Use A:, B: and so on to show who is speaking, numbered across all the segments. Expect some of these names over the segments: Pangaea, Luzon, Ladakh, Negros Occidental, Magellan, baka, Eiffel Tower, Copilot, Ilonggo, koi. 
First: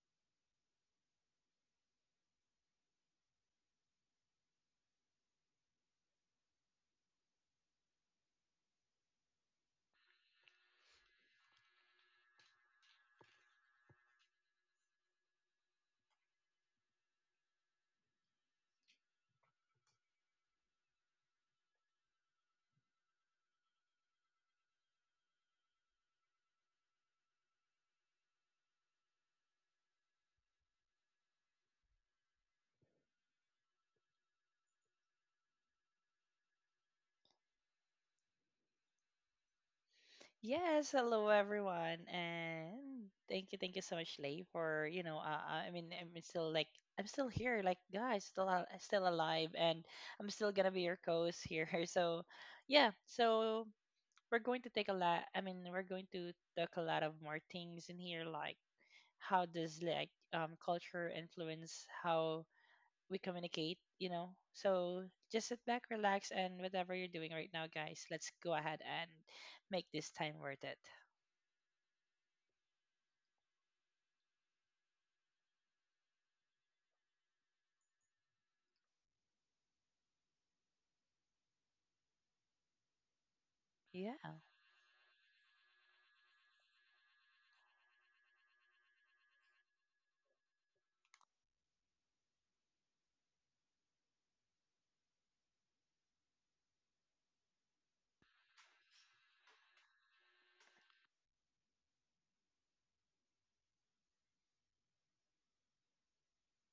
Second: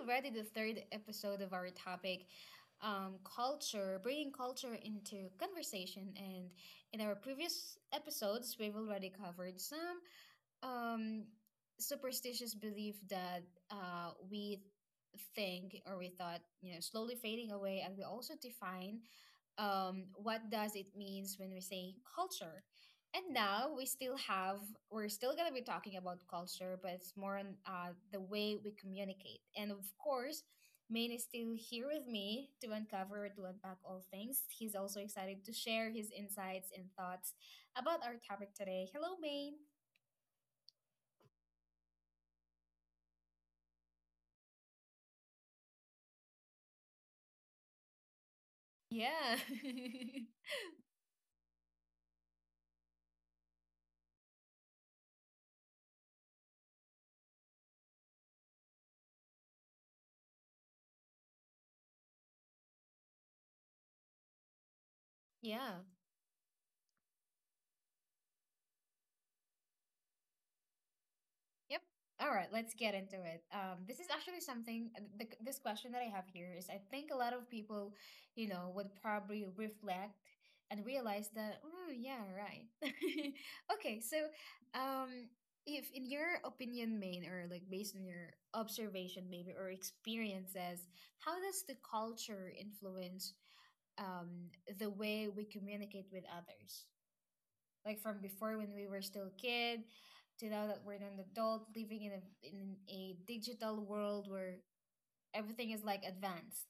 A: already the third episode of our topic, culture, bringing culture into conversation. And in our previous episodes, we've already covered some, um superstitious belief that we think or we thought slowly fading away, and we also define what does it means when we say culture. And now we're still going to be talking about culture, but it's more on the way we communicate. And of course, Maine is still here with me to uncover to unpack all things. He's also excited to share his insights and thoughts about our topic today. Hello, Maine.
B: Yes, hello everyone, and thank you so much, Lay, for you know. I mean, I'm still like I'm still here, like guys, still
A: Yeah.
B: alive, and I'm still gonna be your co-host here. So, we're going to take a lot. I mean, we're going to talk a lot of more things in here, like how does culture influence how we communicate, you know? So just sit
A: Yeah.
B: back, relax, and whatever you're doing right now, guys, let's go ahead and make this time worth it.
A: Yep. All right, let's get into it. This is actually this question that I have here is, I think, a lot of people, would probably reflect and realize that, oh, yeah, right. Okay,
B: Yeah.
A: so um, if in your opinion, Maine, or like based on your observation maybe or experiences, how does the culture influence the way we communicate with others? Like from before when we were still kid to now that we're an adult living in a digital world where everything is like advanced.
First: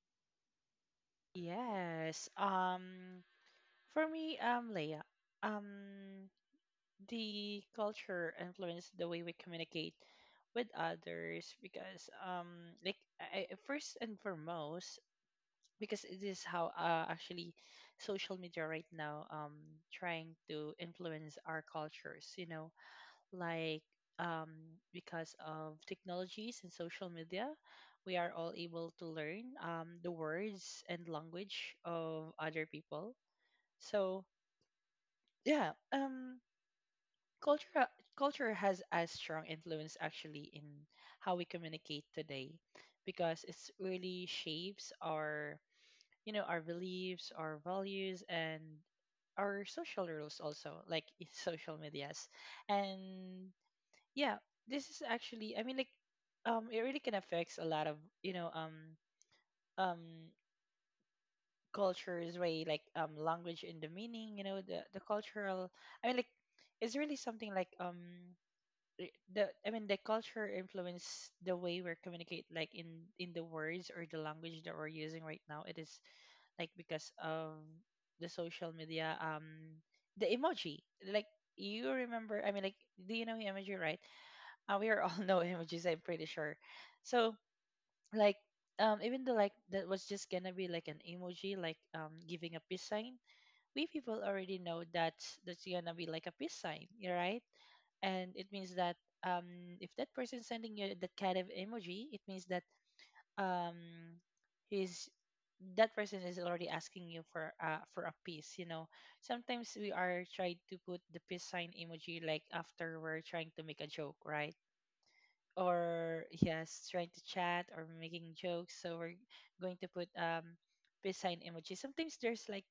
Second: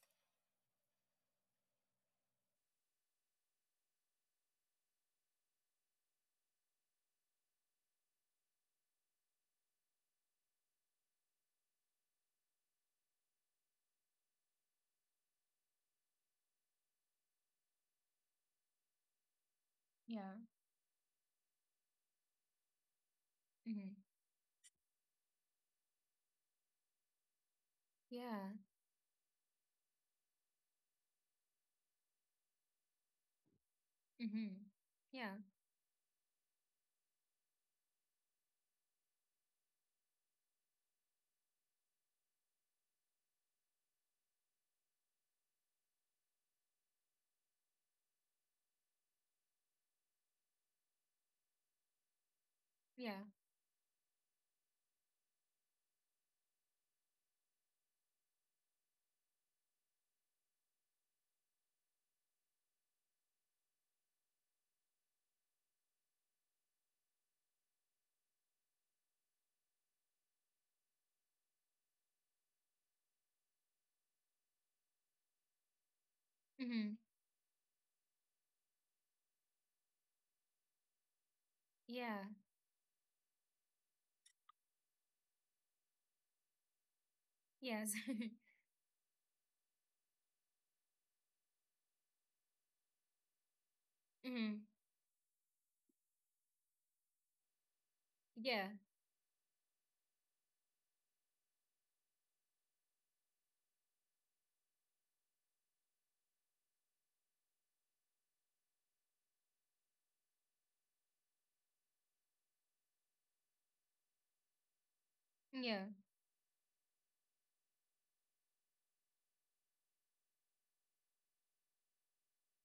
B: Yes. For me, Leia, um, the culture influenced the way we communicate with others because, first and foremost, because it is how actually social media right now trying
A: Yeah.
B: to influence our cultures. You know, like
A: Mm-hmm.
B: um, because of technologies and social media, we are
A: Yeah.
B: all able to learn the words and language of other people. So
A: Mm-hmm. Yeah.
B: yeah, culture culture has a strong influence actually in how we communicate today, because it's really shapes our you know our beliefs, our values, and our social rules also, like in social medias,
A: Yeah.
B: and yeah, this is actually, I mean, like, it really can affects a lot of you know um cultures way like language and the meaning, you know, the cultural, I mean, like, it's really something like I- the I mean the culture influence the way we communicate like in the words or the language that we're using right now. It is like
A: Mm-hmm.
B: because of the social media, the emoji, like you
A: Yeah.
B: remember, I mean, like, do you know emoji, right? We are all know him, which is I'm pretty sure. So
A: Yes.
B: like, even though like that was just gonna be like an emoji, like giving a peace sign, we people already
A: Mm-hmm.
B: know that's gonna be like a peace sign, you're right? And it
A: Yeah.
B: means that um if that person sending you that kind of emoji, it means that um he's that person is already asking you for for a peace, you know. Sometimes we are trying to put the peace sign emoji like after we're trying to make a joke, right?
A: Yeah.
B: Or yes, trying to chat or making jokes. So we're going to put peace sign emoji. Sometimes there's like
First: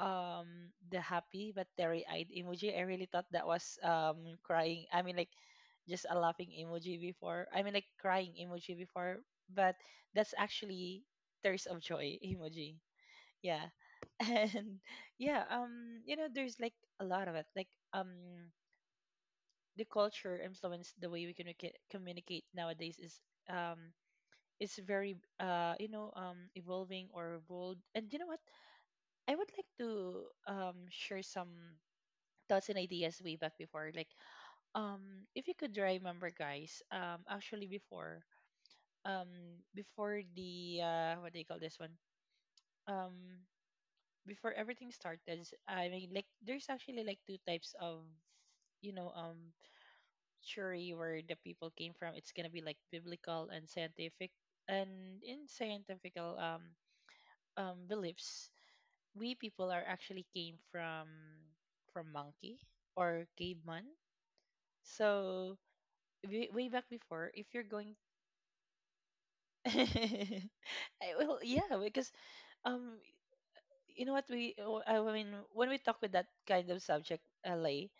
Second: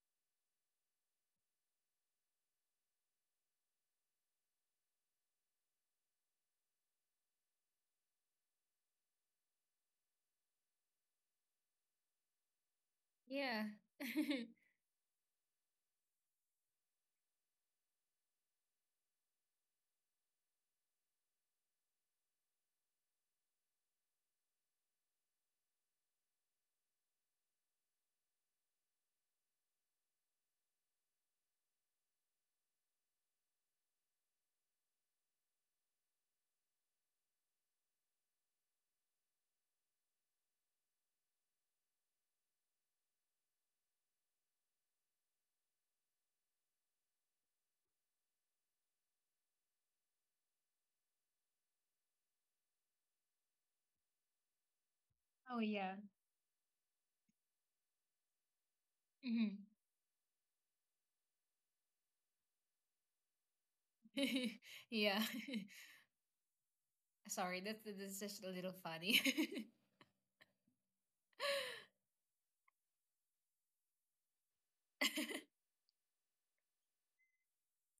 B: um the happy but teary eyed emoji. I really thought that was crying. I mean, like, just a laughing emoji before. I mean, like crying emoji before, but that's actually thirst of joy emoji.
A: Yeah.
B: Yeah. And yeah, you know there's like a lot of it. Like the culture influenced the way we communicate nowadays is very you know evolving or bold. And you know what, I would like to share some thoughts and ideas way back before. Like, if you could remember guys, actually before, um before the what do you call this one, um before everything started, I mean, like, there's actually like two types of you know theory where the people came from. It's gonna be like biblical and scientific. And in
A: Oh, yeah.
B: scientific beliefs, we
A: Mm-hmm.
B: people are actually came from monkey or caveman.
A: yeah.
B: So way, way back before, if
A: Sorry,
B: you're going,
A: that's just a little funny.
B: I- well, yeah, because um, you know what we, when we talk with that kind of subject, LA,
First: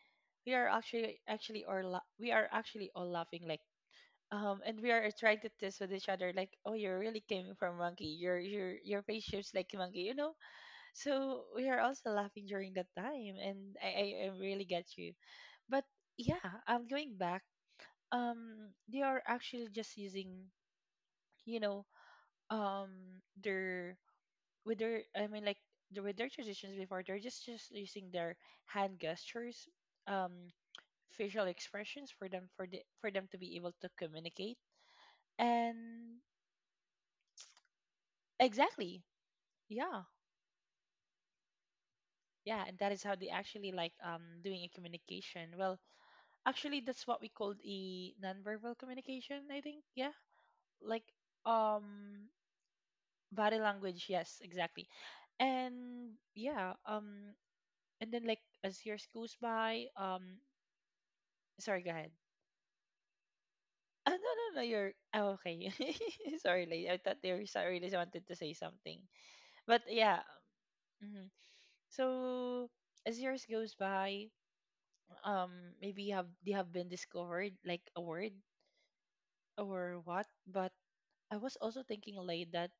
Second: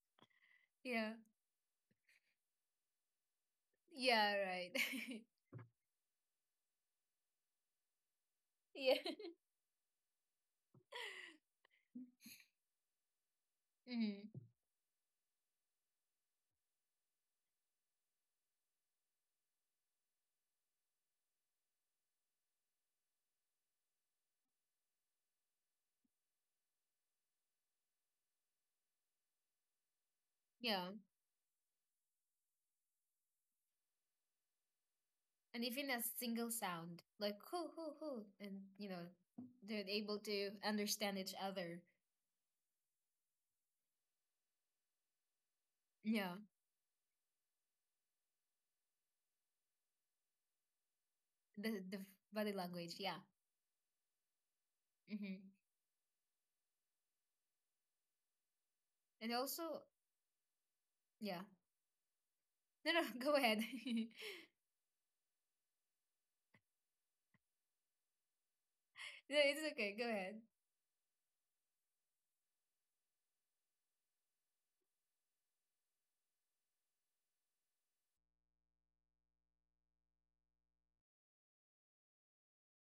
B: we are
A: yeah.
B: we are actually all laughing like
A: Yeah. Right.
B: and we are trying to test with each other like, oh, you really came from monkey. Your your
A: Yeah.
B: your face shapes like monkey, you know. So we are also laughing during that time, and
A: Hmm.
B: I really get you. But yeah, I'm going back, they are actually just using, you know, their with their, I mean, like the, with their traditions before, they're just using their hand gestures, um,
A: Yeah,
B: facial expressions for them, for them to be able to communicate.
A: and even a
B: And
A: single sound, like hoo hoo hoo, and you know,
B: exactly,
A: they're
B: yeah,
A: able to understand each other.
B: yeah, and that is how they actually like doing a communication. Well,
A: Yeah,
B: actually, that's what we called a nonverbal communication, I think. Yeah, like
A: the the f-
B: um
A: body language. Yeah,
B: body language, yes, exactly.
A: mm-hmm.
B: And yeah, and then like as years
A: And
B: goes
A: also,
B: by,
A: yeah.
B: sorry, go ahead.
A: No, no, go ahead.
B: Ah, no, no, no, you're, oh, okay. Sorry, lady. I thought they were sorry, really wanted to say something.
A: No, it's
B: But
A: okay. Go
B: yeah,
A: ahead.
B: mhm. So as years goes by, maybe have they have been discovered like a word or what. But I was also thinking late that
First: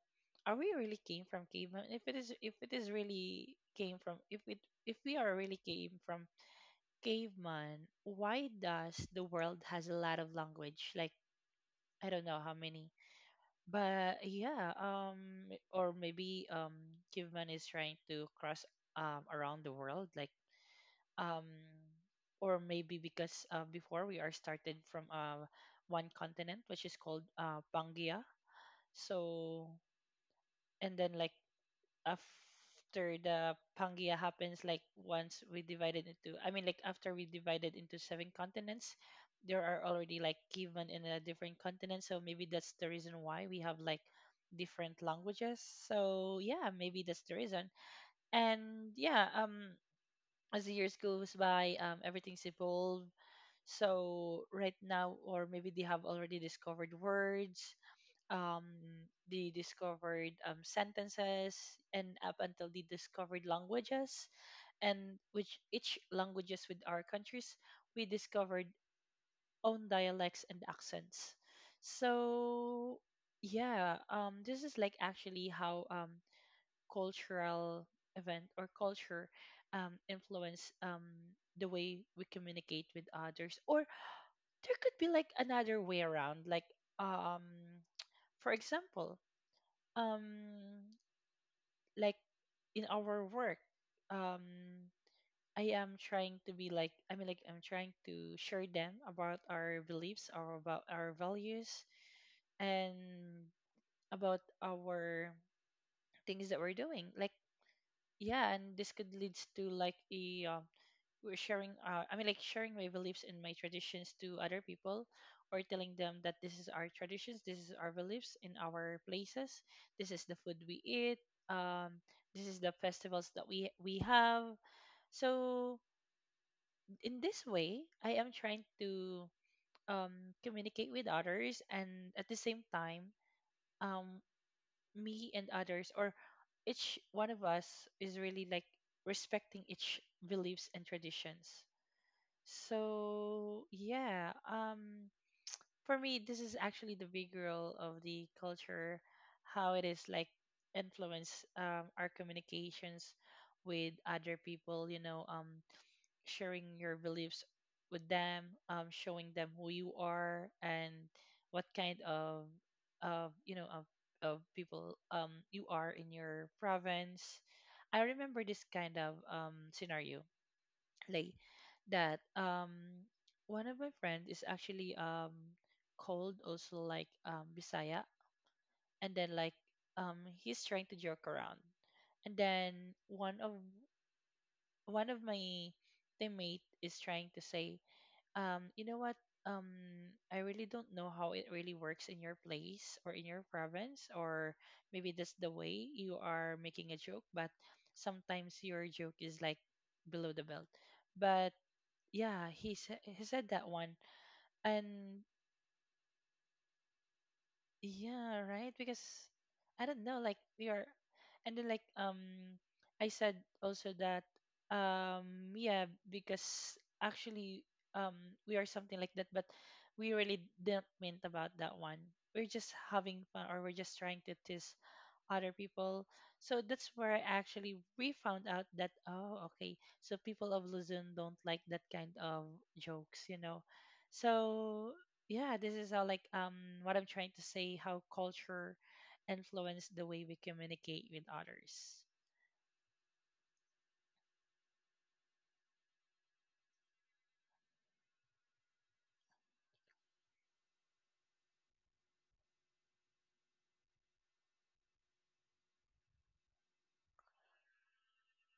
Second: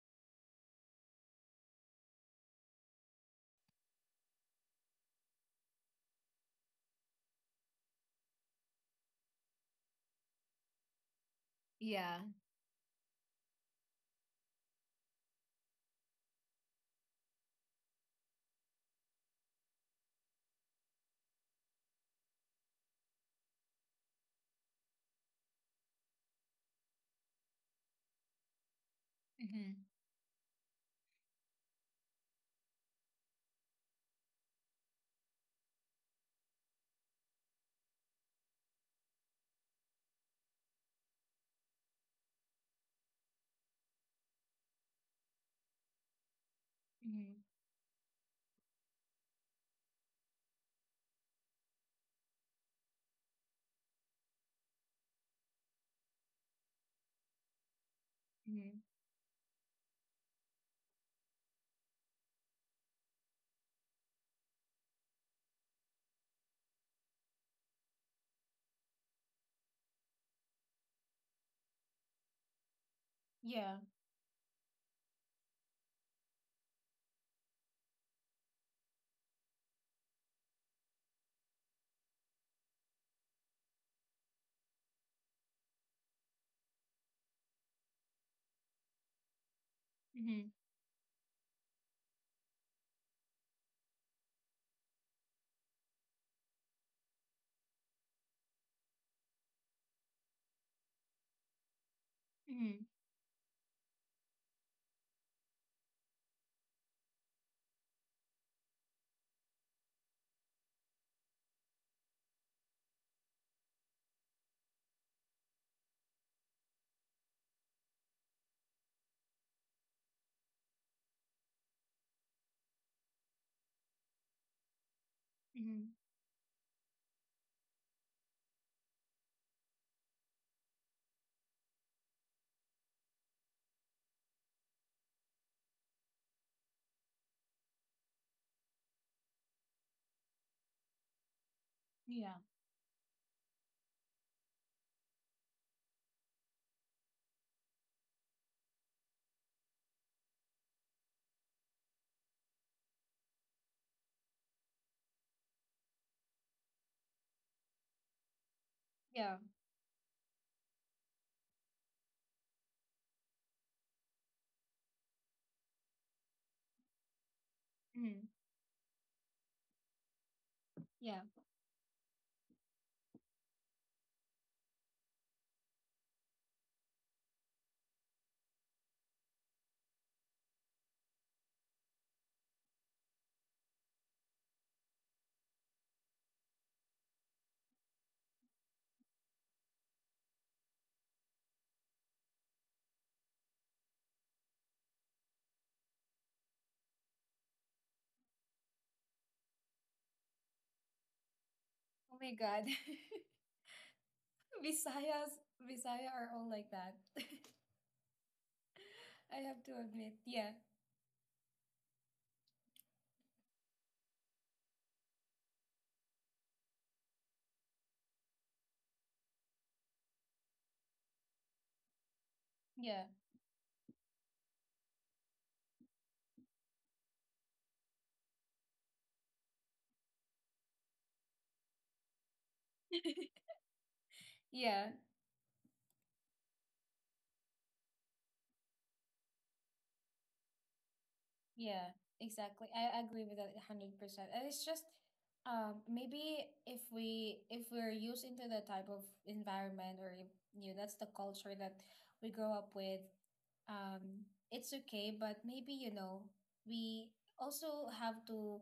B: are we really came from caveman? If it is really came from if it if we are really came from caveman, why does the world has a lot of language? Like, I
A: Yeah.
B: don't know how many. But yeah, or maybe caveman is trying to cross around the world. Like um or maybe because before we are started from one continent which is called Pangaea. So
A: Mm-hmm.
B: and then like after the Pangaea happens, like once we divided into, I mean, like after we divided into seven continents, there are already like given in a different continent. So maybe that's the reason why we have like different languages. So yeah, maybe that's
A: Mm-hmm.
B: the reason. And yeah, as the years goes by, everything's evolved. So right now, or maybe they have already discovered words, um,
A: Mm-hmm.
B: the discovered sentences, and up until the discovered languages, and which each languages with our countries, we discovered own dialects and accents. So
A: Yeah.
B: yeah, this is like actually how cultural event or culture influence the way we communicate with others. Or there could be like another way around. Like um, for example,
A: Mm-hmm.
B: um like in our work, um I am trying to be like I mean like I'm trying to share them about our beliefs or about our values
A: Mm-hmm.
B: and about our things that we're doing. Like, yeah, and this could leads to like a, we're sharing I mean like sharing my beliefs and my traditions to other people, or telling them that this is our traditions, this is our beliefs in our places, this is the food we eat, um, this is the festivals that we have. So
A: Mm-hmm.
B: in this way, I am trying to communicate with others. And at the same time, um, me and others, or each one of us is really like respecting each beliefs and traditions.
A: Yeah.
B: So yeah, for me, this is actually the big role of the culture, how it is like influence our communications with other people. You know, sharing your beliefs with them, showing
A: Yeah.
B: them who you are and what kind of, of you know, of of people you are in your province. I
A: Mm-hmm.
B: remember this kind of scenario
A: Yeah.
B: like that, one of my friends is actually called also like Bisaya. And then like he's trying to joke around, and then one of one of my teammate is trying to say, you know what, um I really don't know how it really works in your place or in your province. Or maybe that's the way you are making a joke, but sometimes your joke is like below the belt. But
A: Oh my
B: yeah,
A: God.
B: he said that one. And
A: Visayas, Visaya are all like that.
B: yeah, right. Because
A: I have to
B: I don't
A: admit.
B: know, like
A: Yeah.
B: we are, and then like I said also that yeah, because actually um, we are something like that, but we really didn't mean about that one. We're just
A: Yeah.
B: having fun, or we're just trying to tease other people. So that's where I actually we found out that oh, okay, so people of Luzon don't like that kind of jokes, you know.
A: Yeah,
B: So yeah, this is how like what I'm trying to say, how culture influence the way we communicate with
A: yeah,
B: others.
A: exactly. I agree with that 100%. And it's just maybe if we're used into the type of environment, or that's the culture that we grow up with. Um, it's okay, but maybe we also have to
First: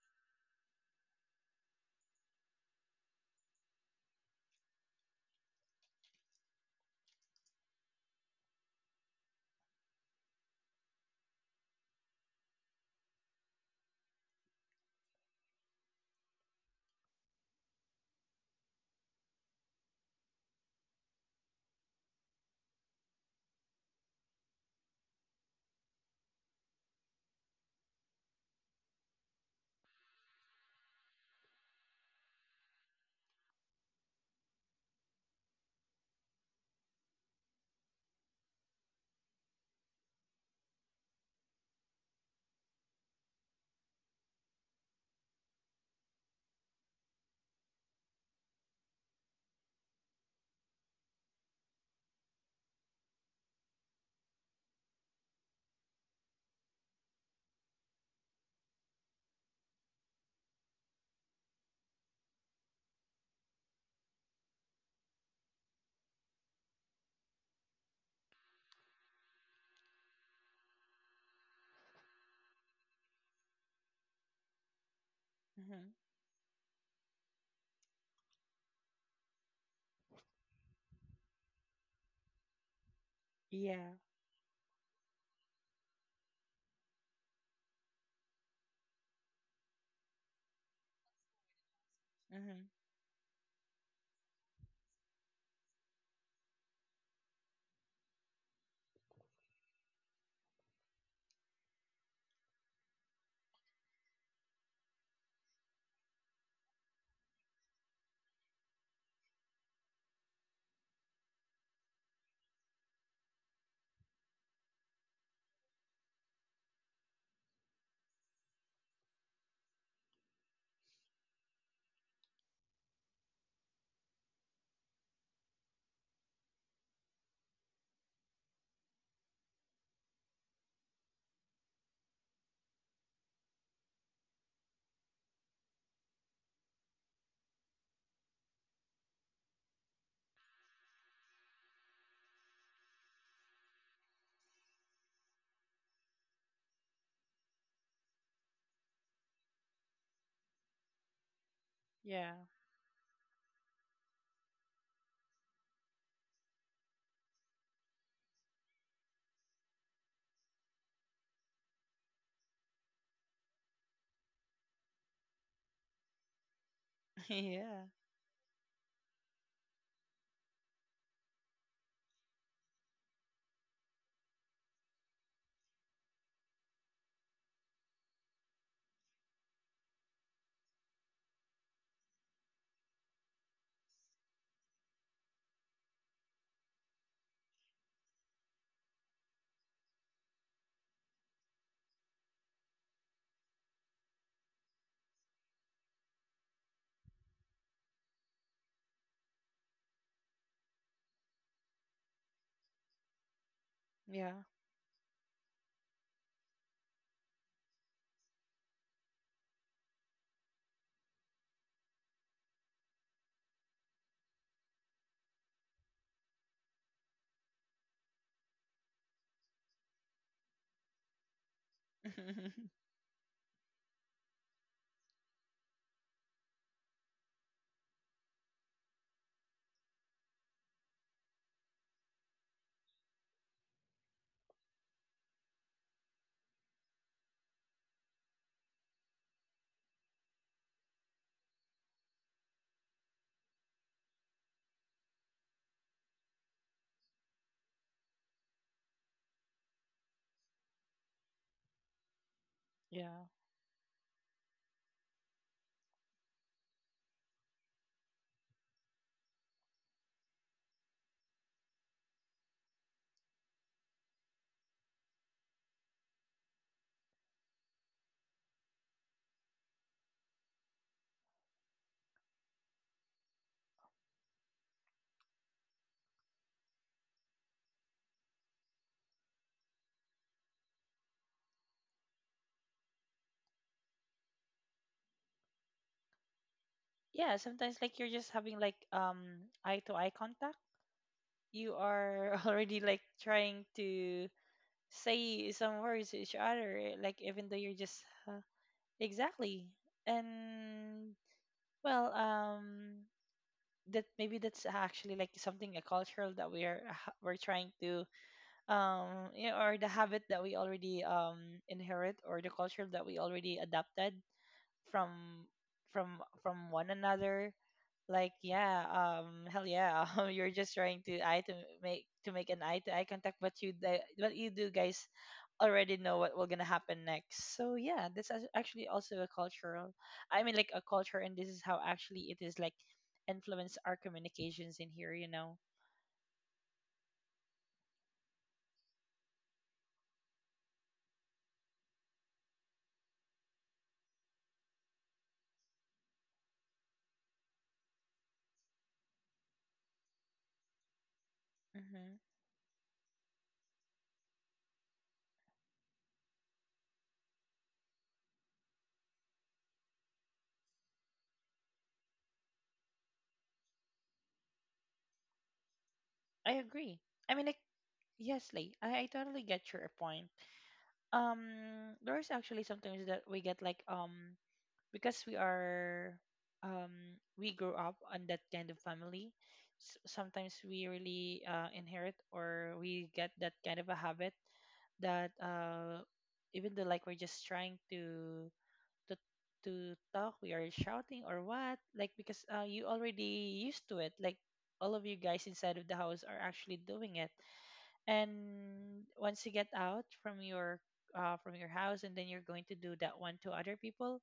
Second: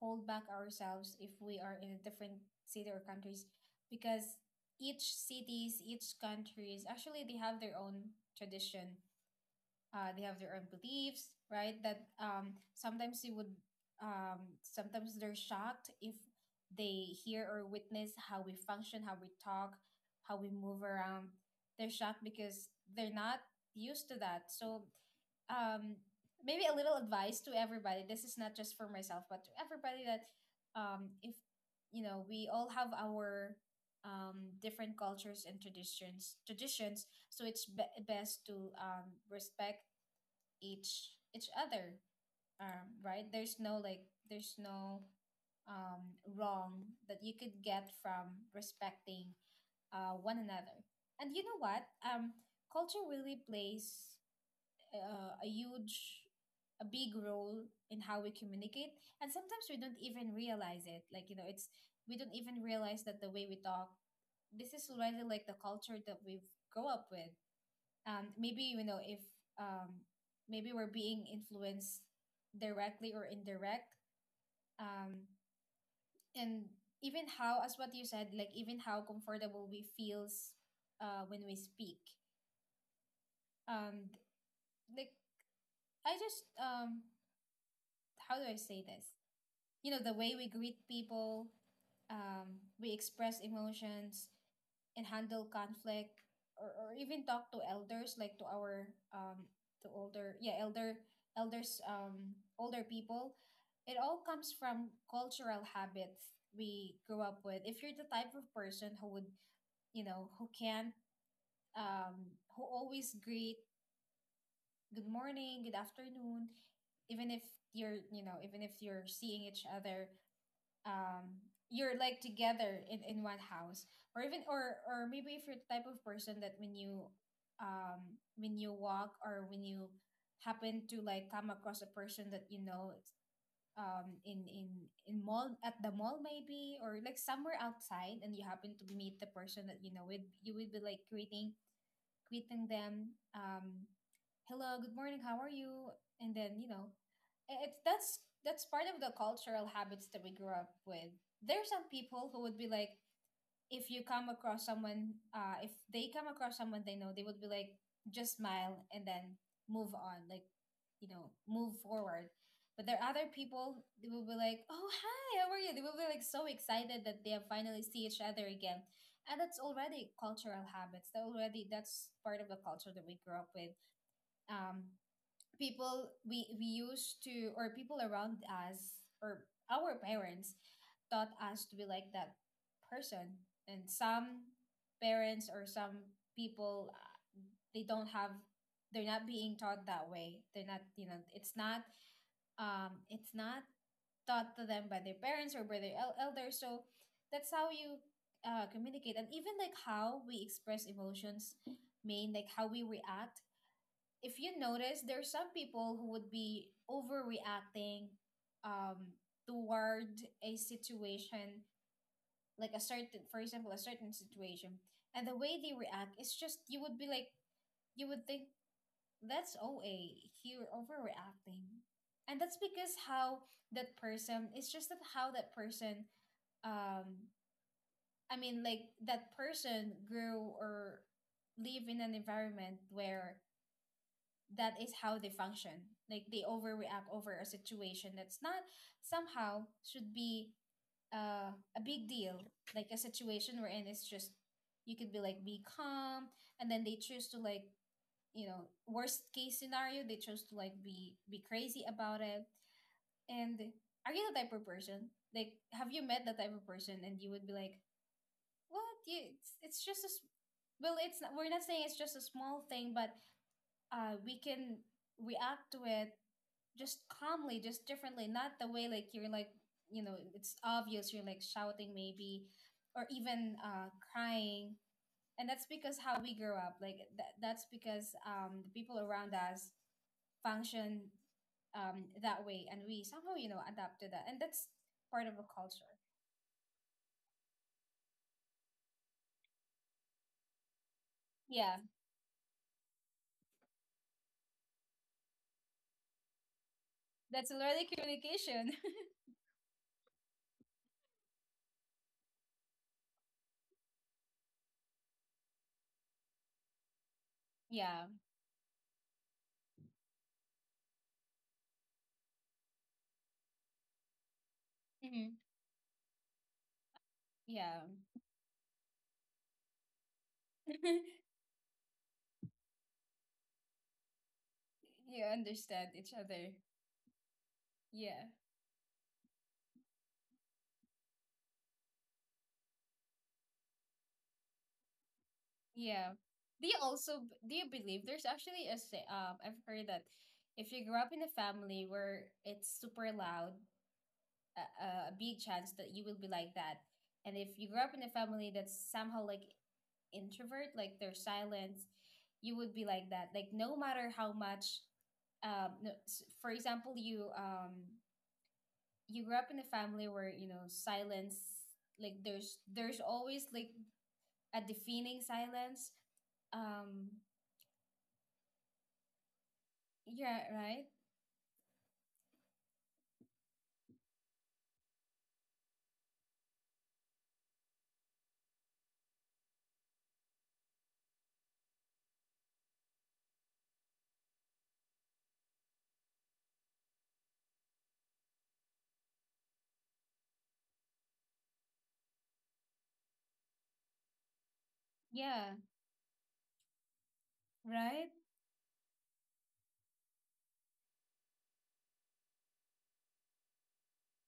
A: hold back ourselves if we are in a different city or countries, because each cities, each countries actually, they have their own tradition, they have their own beliefs, right, that sometimes you would sometimes they're shocked if they hear or witness how we function, how we talk, how we move around. They're shocked because they're not used to that. So um, maybe a little advice to everybody, this is not just for myself but to everybody, that if we all have our different cultures and traditions so it's best to respect each other. Um, right, there's no like there's no wrong that you could get from respecting one another. And you know what, um, culture really plays uh, a huge a big role in how we communicate. And sometimes we don't even realize it, like you know it's we don't even realize that the way we talk, this is already like the culture that we've grow up with. Um, maybe you know if um, maybe we're being influenced directly or indirect. um,
B: Hmm.
A: and even how, as what you said, like even how comfortable we feels when we speak.
B: Yeah.
A: Um, like I just how do I say this? The way we greet people,
B: Hmm.
A: we express emotions and handle conflict, or even talk to elders, like um to older yeah elder elders older people. It all comes from cultural habits we grew up with. If you're the type of person who would you know who can't um who always greet good morning, good afternoon, even if you're seeing each other, um you're like together in one house. Or even or maybe if you're the type of person that when you walk, or when you happen to like come across a person that you know, um in in in mall at the mall maybe, or like somewhere outside, and you happen to meet the person that you know with, you would be like greeting, them, "Hello, good morning, how are you?" And then I- it's that's part of the cultural habits that we grew up with. There are some people
B: Yeah.
A: who would be like, if you come across someone, if they come across someone they know, they would be like just smile and then move on, like, move forward. But there are other people, they will be like, oh, hi, how are you? They will be like so excited that they have finally
B: Yeah.
A: see each other again. And that's already cultural habits. That's part of the culture that we grew up with. Um, People, we used to, or people around us, or our parents taught us to be like that person. And some parents or some people they don't have they're not being taught that way. They're not you know It's not taught to them by their parents or by their elders. So that's how you communicate. And even like how we express emotions, mean like how we react.
B: Yeah.
A: If you notice, there's some people who would be overreacting um, toward a situation, like a certain, for example, a certain situation, and the way they react is just, you would think that's OA, you're overreacting. And that's because how that person, it's just that how that person, um, I mean, like that person grew or live in an environment where that is how they function. Like they overreact over a situation that's not somehow should be a big deal. Like a situation wherein it's just, you could be like be calm, and then they choose to worst case scenario, they chose to like be crazy about it.
B: Yeah.
A: And are you the type of person like have you met the type of person, and you would be like, what, you, it's just a s- well, it's not, we're not saying it's just a small thing, but we can react to it just calmly, just differently, not the way like you're like, it's obvious you're like shouting maybe, or even crying. And that's because how we grew up. That's because the people around us function, that way, and we somehow, adapt to that. And that's part of a culture.
B: Yeah, sometimes like you're just having like eye to eye contact,
A: Yeah,
B: you are already like trying to say some words to each other, like
A: that's
B: even though you're
A: learning
B: just,
A: communication.
B: exactly. And well, that maybe that's actually like something a cultural that we're trying
A: Yeah.
B: to, you know, or the habit that we already inherit, or the culture that we already adapted from
A: Hmm,
B: from one another.
A: yeah.
B: Like yeah, hell yeah, you're just trying to eye to make an eye to eye contact. But you, what you do, guys,
A: You understand
B: already
A: each
B: know what will
A: other.
B: gonna happen next. So yeah,
A: Yeah.
B: this is actually also a cultural. I mean, like a culture, and this is how actually it is like influence our communications in here. You know.
A: Yeah. Do you also do you believe there's actually a say, I've heard that if you grew up in a family where it's super loud, a, a big chance that you will be like that. And if you grew up in a family that's somehow like introvert, like they're silent,
B: Hmm.
A: you would be like that. Like no matter how much no, s- for example, you you grew up in a family where, silence, like there's always like a deafening silence.
B: I agree.
A: um
B: I mean, like, yes, Lee, I totally get your point.
A: Yeah, right?
B: There's actually sometimes that we get like because we are we grew up on that kind of family. Sometimes we really inherit or we get that kind of a habit that even though like we're just trying to to to talk, we are shouting or what, like because you already used to it, like all of you guys
A: Yeah,
B: inside of the house are actually doing it.
A: right?
B: And once you get out from your house, and then you're going to do that one to other people,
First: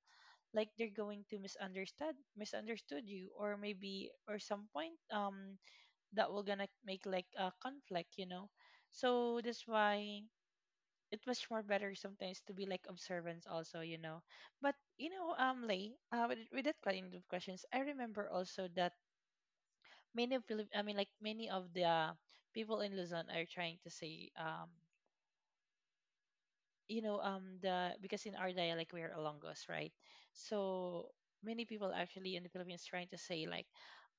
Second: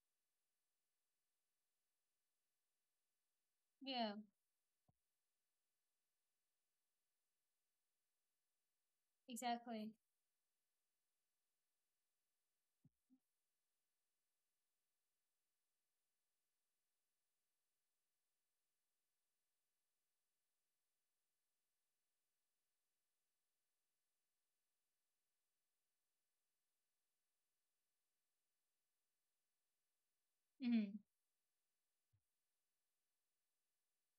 B: like they're going to misunderstand misunderstood you, or maybe
A: Yeah,
B: or some point, that will gonna make like a conflict, you know. So that's
A: exactly.
B: why it was more better sometimes to be like observance also, you know. But you know, Lay, with that kind of questions, I remember also that many of many of the people in Luzon are trying to say, you know, the because in our dialect we are Ilonggos, right?
A: Mm-hmm.
B: So many people actually in the Philippines trying to say like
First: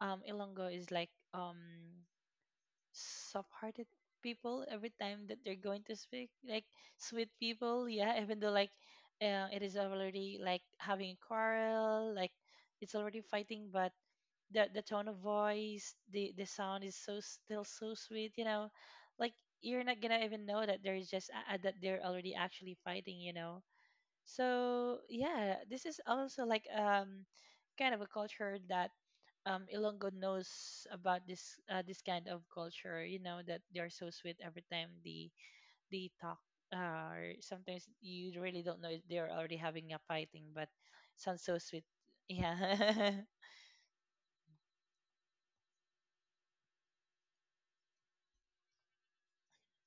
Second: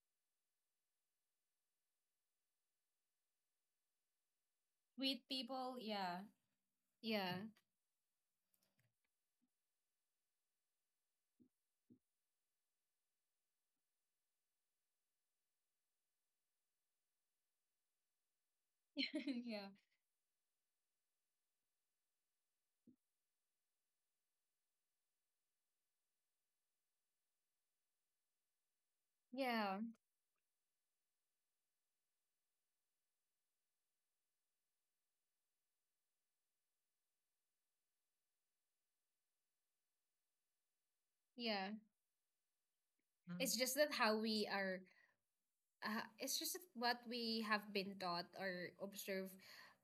B: Ilonggo is like soft-hearted people. Every
A: With
B: time that they're
A: people,
B: going to
A: yeah.
B: speak like sweet
A: Yeah.
B: people, yeah, even though like it is already like having a quarrel, like it's already fighting, but the tone of voice, the sound is so still so sweet, you know. Like
A: Yeah.
B: you're not gonna even know that there's just that they're already actually fighting, you know. So yeah, this is also like kind of a culture that
A: Yeah.
B: Ilongo knows about this this kind of culture, you know, that they're so sweet every time they talk. Or sometimes you really don't know if they're already having a fighting, but sounds so
A: Yeah.
B: sweet. Yeah.
A: It's just that how we are it's just that what we have been taught or observed,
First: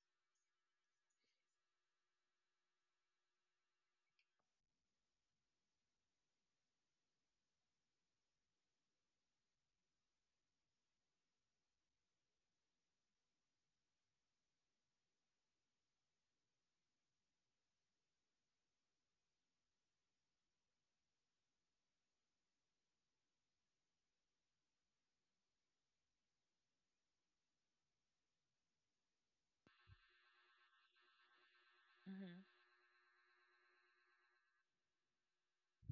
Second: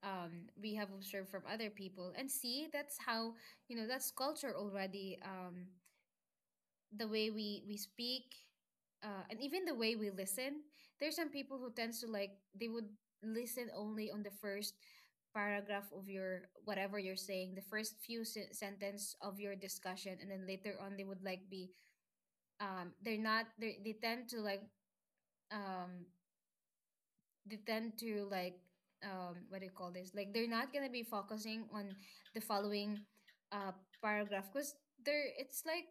A: we have observed from other people, and see that's how, that's culture already. Um, the way we speak, and even the way we listen, there's some people who tends to like they would listen only on the first paragraph of your whatever you're saying, the first few sentence of your discussion, and then later on they would like be they're not they they tend to like um they tend to like what do you call this, like they're not gonna be focusing on
B: hmm
A: the following uh paragraph, because they're it's like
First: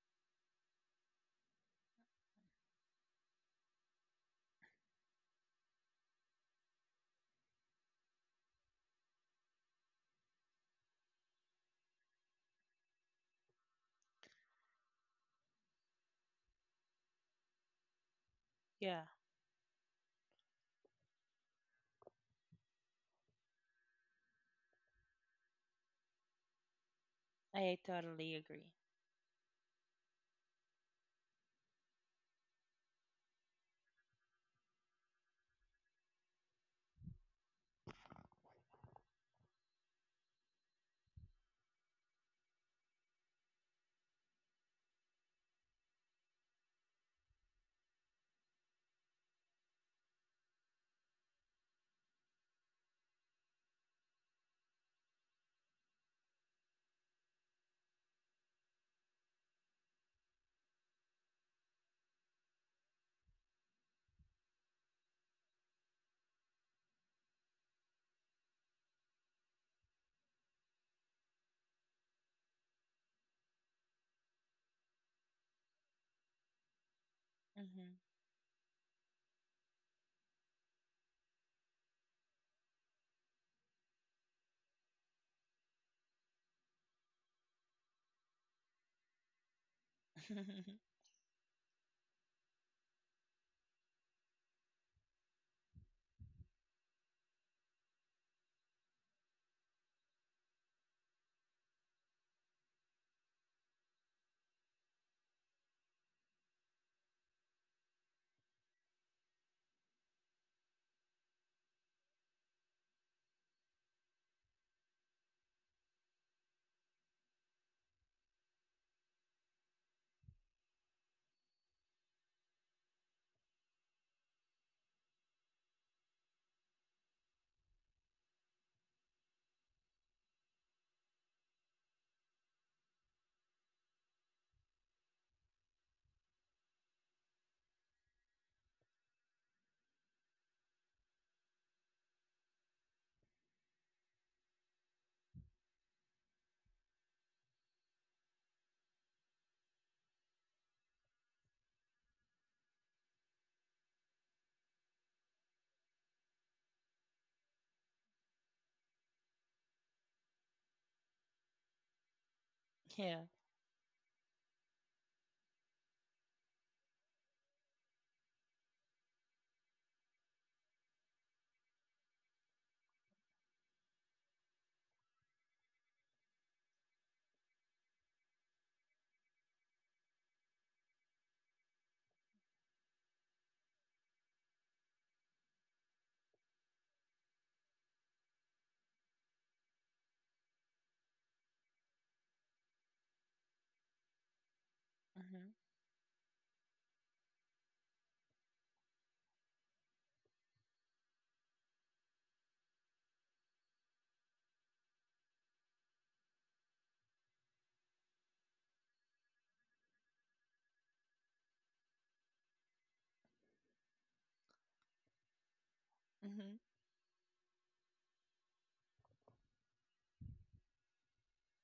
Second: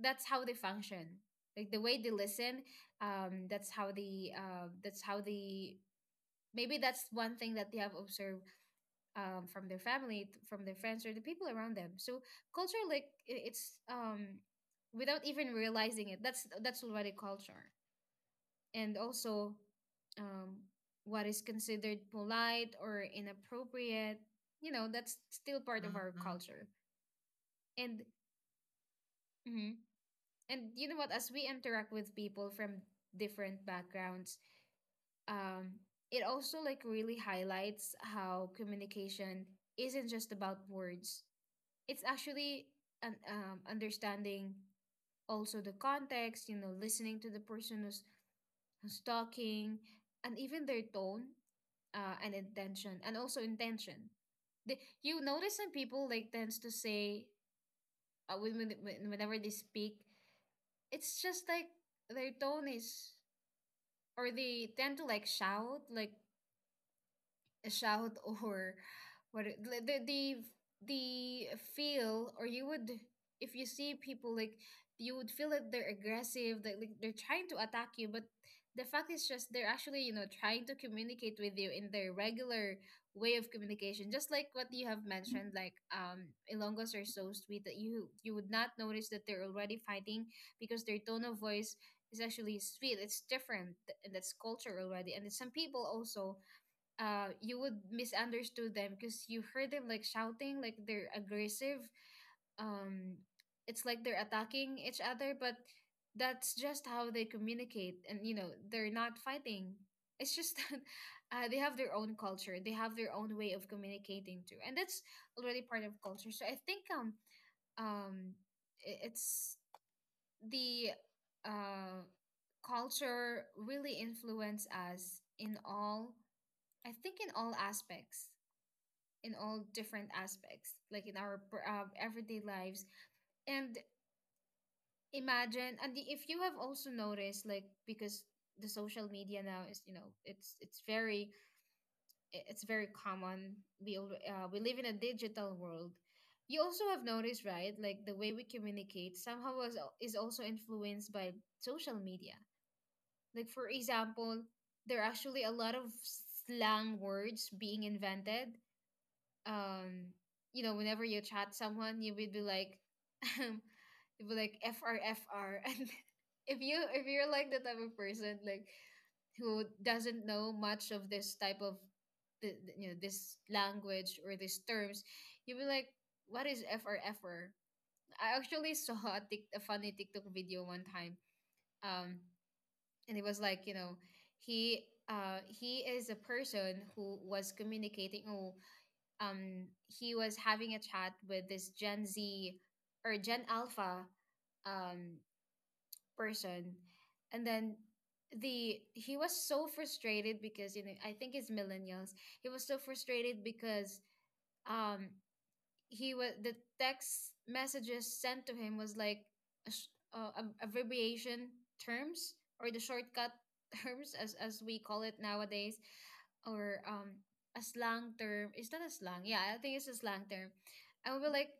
A: that's how they function. Like the way they listen, that's how they maybe that's one thing that they have observed, from their friends or the people around them. So culture, like I- it's without even realizing it, that's already culture. And
B: Yeah.
A: also, um what is considered polite or inappropriate, that's still part of our, Mm-hmm, culture.
B: I
A: And
B: totally agree.
A: mm-hmm. And you know what, as we interact with people from different backgrounds, um it also like really highlights how communication isn't just about words. It's actually an understanding also the context, you know, listening to the person who's talking, and even their tone, and intention, and also intention. the, you notice some people like tends to say, whenever they speak, it's just like their tone is, or they tend to like shout, like a shout or what the the feel, or you would, if you see people like, you would feel that they're aggressive, that like they're trying to attack
B: Mm-hmm.
A: you. But the fact is, just they're actually, you know, trying to communicate with you in their regular way of communication. Just like what you have mentioned, like, Ilongos are so sweet that you would not notice that they're already fighting, because their tone of voice is actually sweet. It's different, and that's culture already. And then some people also, uh, you would misunderstood them because you heard them like shouting like they're aggressive. um it's like they're attacking each other, but that's just how they communicate, and you know they're not fighting. It's just that, they have their own culture, they have their own way of communicating too, and that's already part of culture. So I think um it's the uh culture really influence us in all, I think in all aspects, in all different aspects, like in our everyday lives. And imagine, and if you have also noticed, like, because the social media now is, you know, it's very, it's very common. We live in a digital world. You also have noticed, right? Like the way we communicate somehow is also influenced by social media. Like, for example, there are actually a lot of slang words being invented. um you know, whenever you chat someone, you would be like
B: Yeah.
A: you'd be like fr fr and if you're like the type of person, like, who doesn't know much of this type of you know, this language or these terms, you'd be like, what is fr fr? I actually saw a, a funny TikTok video one time. um and it was like, you know, he, he is a person who was communicating. Oh, he was having a chat with this Gen Z or Gen Alpha, um,
B: Mm-hmm.
A: person, and then the he was so frustrated because, you know, I think it's millennials. He was so frustrated because, um, he was, the text messages sent to him was like a sh- ab- abbreviation terms, or the shortcut terms, as we call it nowadays,
B: Mm-hmm.
A: or a slang term. Is that a slang? Yeah, I think it's a slang term. I would be like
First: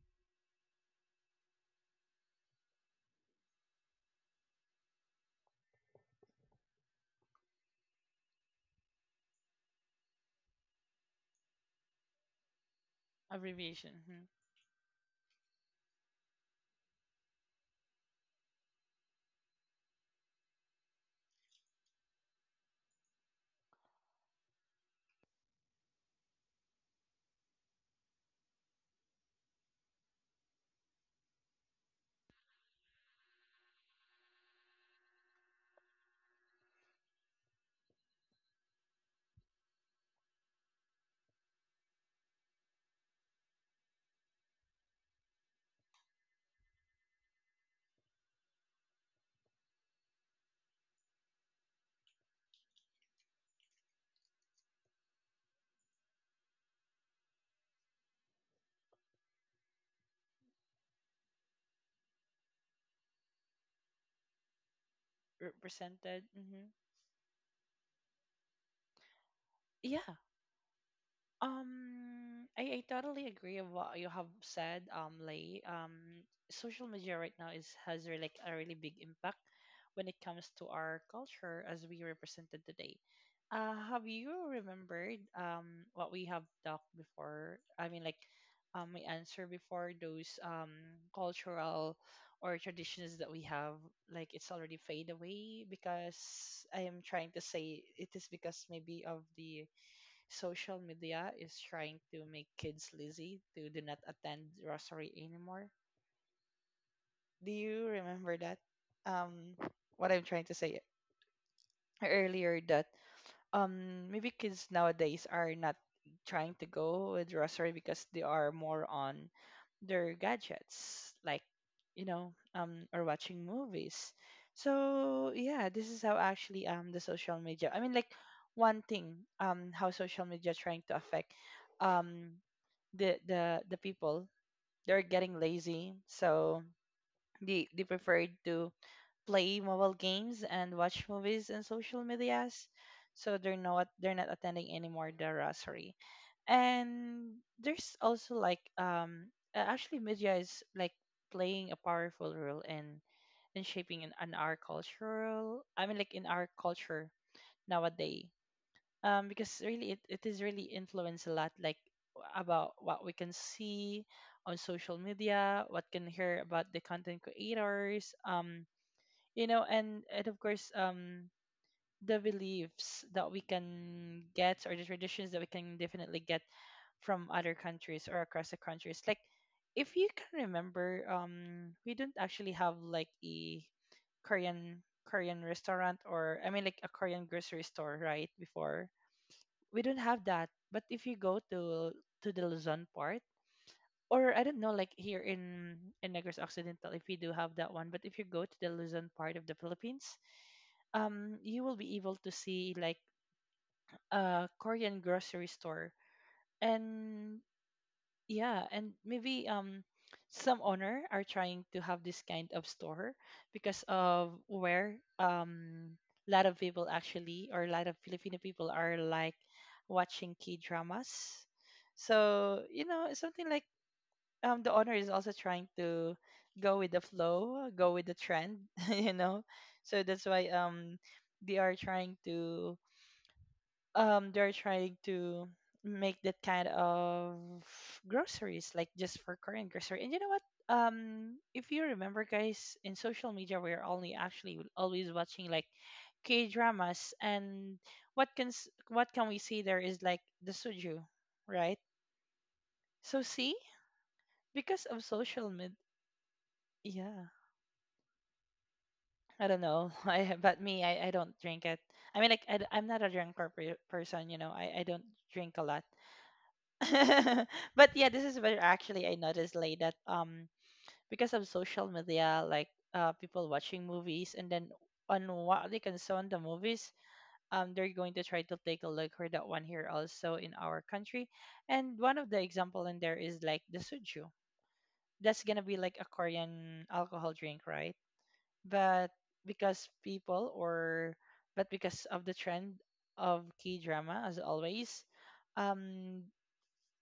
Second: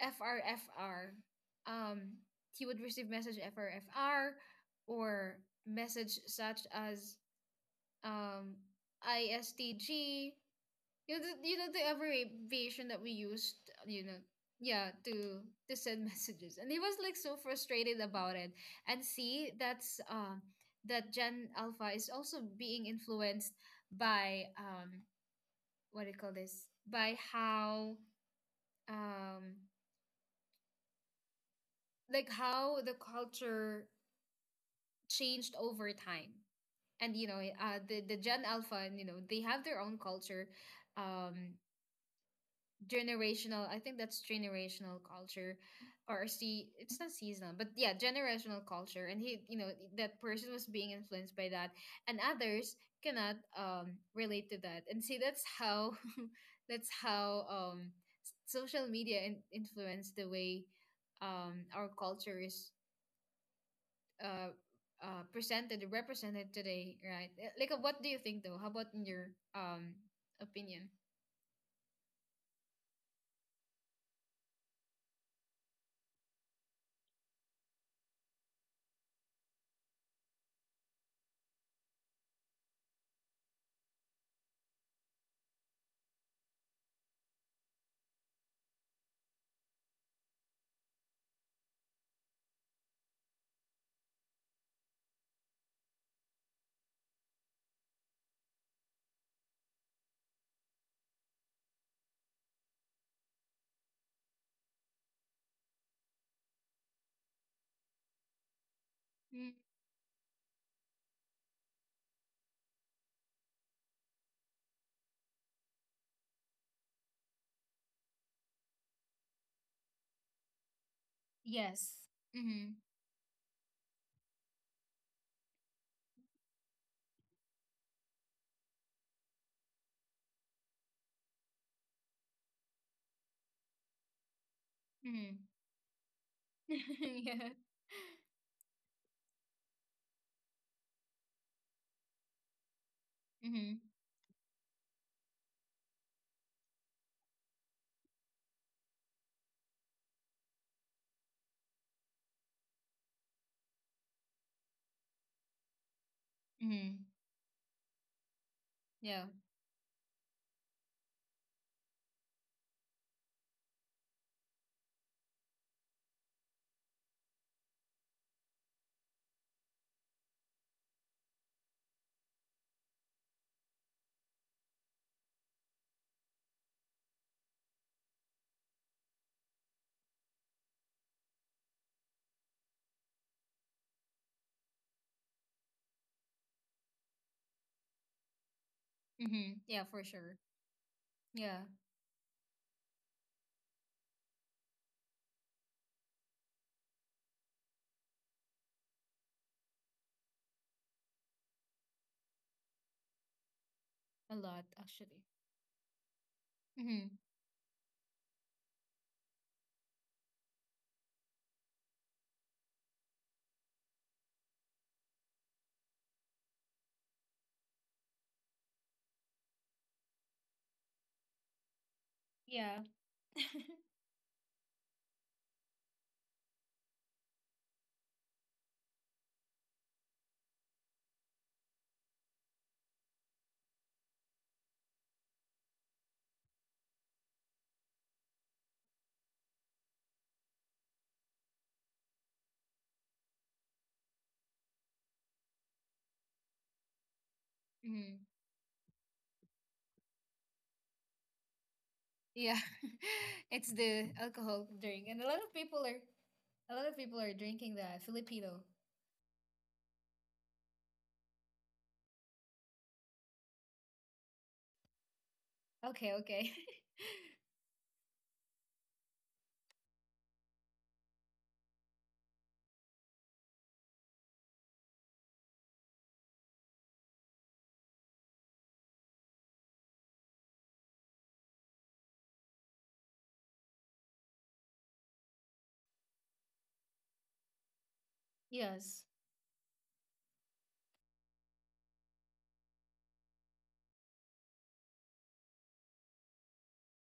A: frfr. um he would receive message frfr, or message such as um istg, you know, the, you know, the abbreviation that we used,
B: Abbreviation.
A: you know,
B: Mm-hmm.
A: yeah, to send messages, and he was like so frustrated about it. And see, that's that Gen Alpha is also being influenced by what do you call this? By how um like how the culture changed over time. And you know, the Gen Alpha, you know, they have their own culture, um generational, I think that's generational culture. Or see, it's not seasonal, but yeah, generational culture. And he, you know, that person was being influenced by that, and others cannot relate to that. And see, that's how that's how social media influence the way our culture is uh presented,
B: Represented.
A: represented
B: Mm-hmm.
A: today, right? Eh, like, what do you think though, how about in your
B: Yeah.
A: opinion?
B: I totally agree with what you have said, Lay. Social media right now is has really, like a really big impact when it comes to our culture as we represented today. Have you remembered what we have talked before? I mean, like, my answer before those cultural or traditions that we have, like it's already fade away because I am trying to say it is because maybe of the social media is trying to make kids lazy to do not attend rosary anymore. Do you remember that?
A: Mm,
B: Um, what I'm trying to say earlier that maybe kids nowadays are not trying to go with rosary because they are more on their gadgets, like
A: yes.
B: you know,
A: Mm-hmm.
B: or watching movies. So yeah, this is how actually the social media, I mean like one thing, how social media trying to affect um the people, they're
A: Mm-hmm.
B: getting lazy. So
A: Yeah.
B: they prefer to play mobile games and watch movies and social medias. So they're
A: Mm-hmm.
B: not, they're not attending anymore the rosary. And there's also like actually media is like playing a powerful role in shaping in our cultural, I mean like in our
A: Mm-hmm.
B: culture nowadays.
A: Yeah.
B: Because really it is really influenced a lot, like about what we can see on social media, what can hear about the content creators, you know. And of course, the beliefs that we can get or the traditions that we can definitely get from other countries or across the countries, like if you can remember, we don't actually have like a Korean restaurant, or I mean like a Korean grocery store, right before.
A: Mm-hmm. Yeah,
B: We
A: for
B: don't have
A: sure.
B: that, but if you go
A: Yeah.
B: to the Luzon part, or I don't know, like here in Negros Occidental, if we do have that one. But if you go to the Luzon part of the Philippines, you will be able to see like
A: A
B: a
A: lot
B: Korean
A: actually.
B: grocery store,
A: Mm-hmm.
B: and yeah, and maybe some owner are trying to have this kind of store because of where a lot of people actually, or a lot of Filipino people are like watching K dramas, so
A: Yeah.
B: you know it's something like the owner is also trying to go with the flow, go with the trend, you know. So that's why they are trying to um they're trying to make that kind of groceries like just for Korean grocery. And you know what? If you remember guys, in social media we're only actually always watching like K dramas, and
A: Mm-hmm.
B: what can what can we see there is like the soju, right?
A: Yeah.
B: So see,
A: It's the alcohol
B: because
A: drink.
B: of
A: And a lot of
B: social
A: people
B: media.
A: are, a lot of people are
B: Yeah.
A: drinking that. Filipino.
B: I don't know. I but me, I don't drink it. I mean like I am not a drunk person, you know. I don't drink a lot.
A: Okay, okay.
B: But yeah, this is where actually I noticed late that because of social media, like people watching movies, and then on what they can saw on the movies, they're going to try to take a look for that one here also in our country. And one of the example in there is like the soju. That's gonna be like a Korean alcohol drink, right?
A: Yes.
B: But because people or but because of the trend of K drama as always, um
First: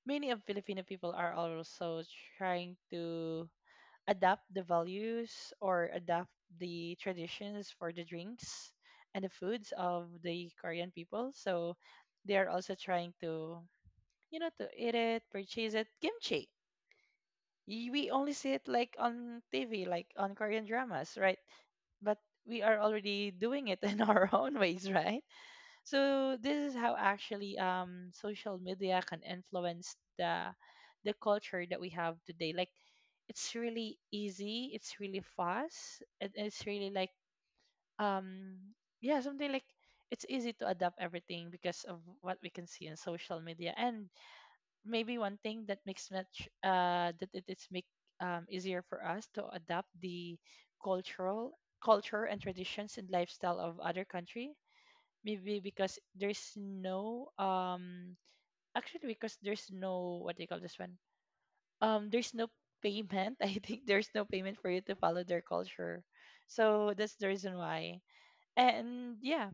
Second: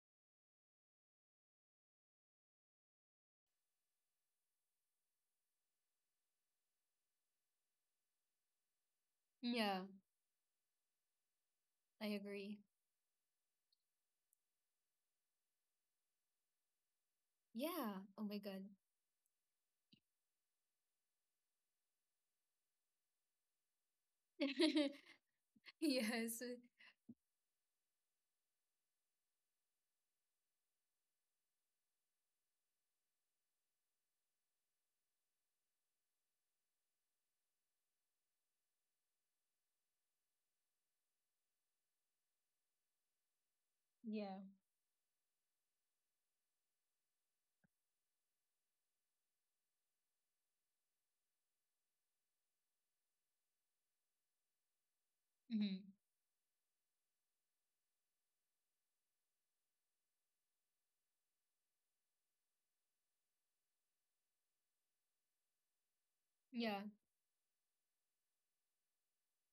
B: many of Filipino people are also trying to adapt the values, or adapt the traditions for the drinks and the foods
A: Yeah,
B: of the Korean people. So
A: I
B: they are
A: agree.
B: also trying to, you know, to eat it, purchase it. Kimchi. Y-
A: Yeah.
B: We
A: Oh
B: only
A: my
B: see
A: god.
B: it like on TV, like on Korean dramas, right? But we are already doing it in our own ways, right? So
A: Yes.
B: this is how actually social media can influence the culture that we have today. Like it's really easy, it's really fast, and it's really like um yeah, something like it's easy to adapt everything because of what we can see in social media. And
A: Yeah.
B: maybe one thing that makes much that it is make easier for us to adapt the cultural culture and traditions and lifestyle of other country, maybe
A: Mm-hmm.
B: because there's no actually because there's no, what do you call this one, there's no payment, I think there's no payment for you to follow their culture.
A: Yeah.
B: So that's the reason why. And yeah,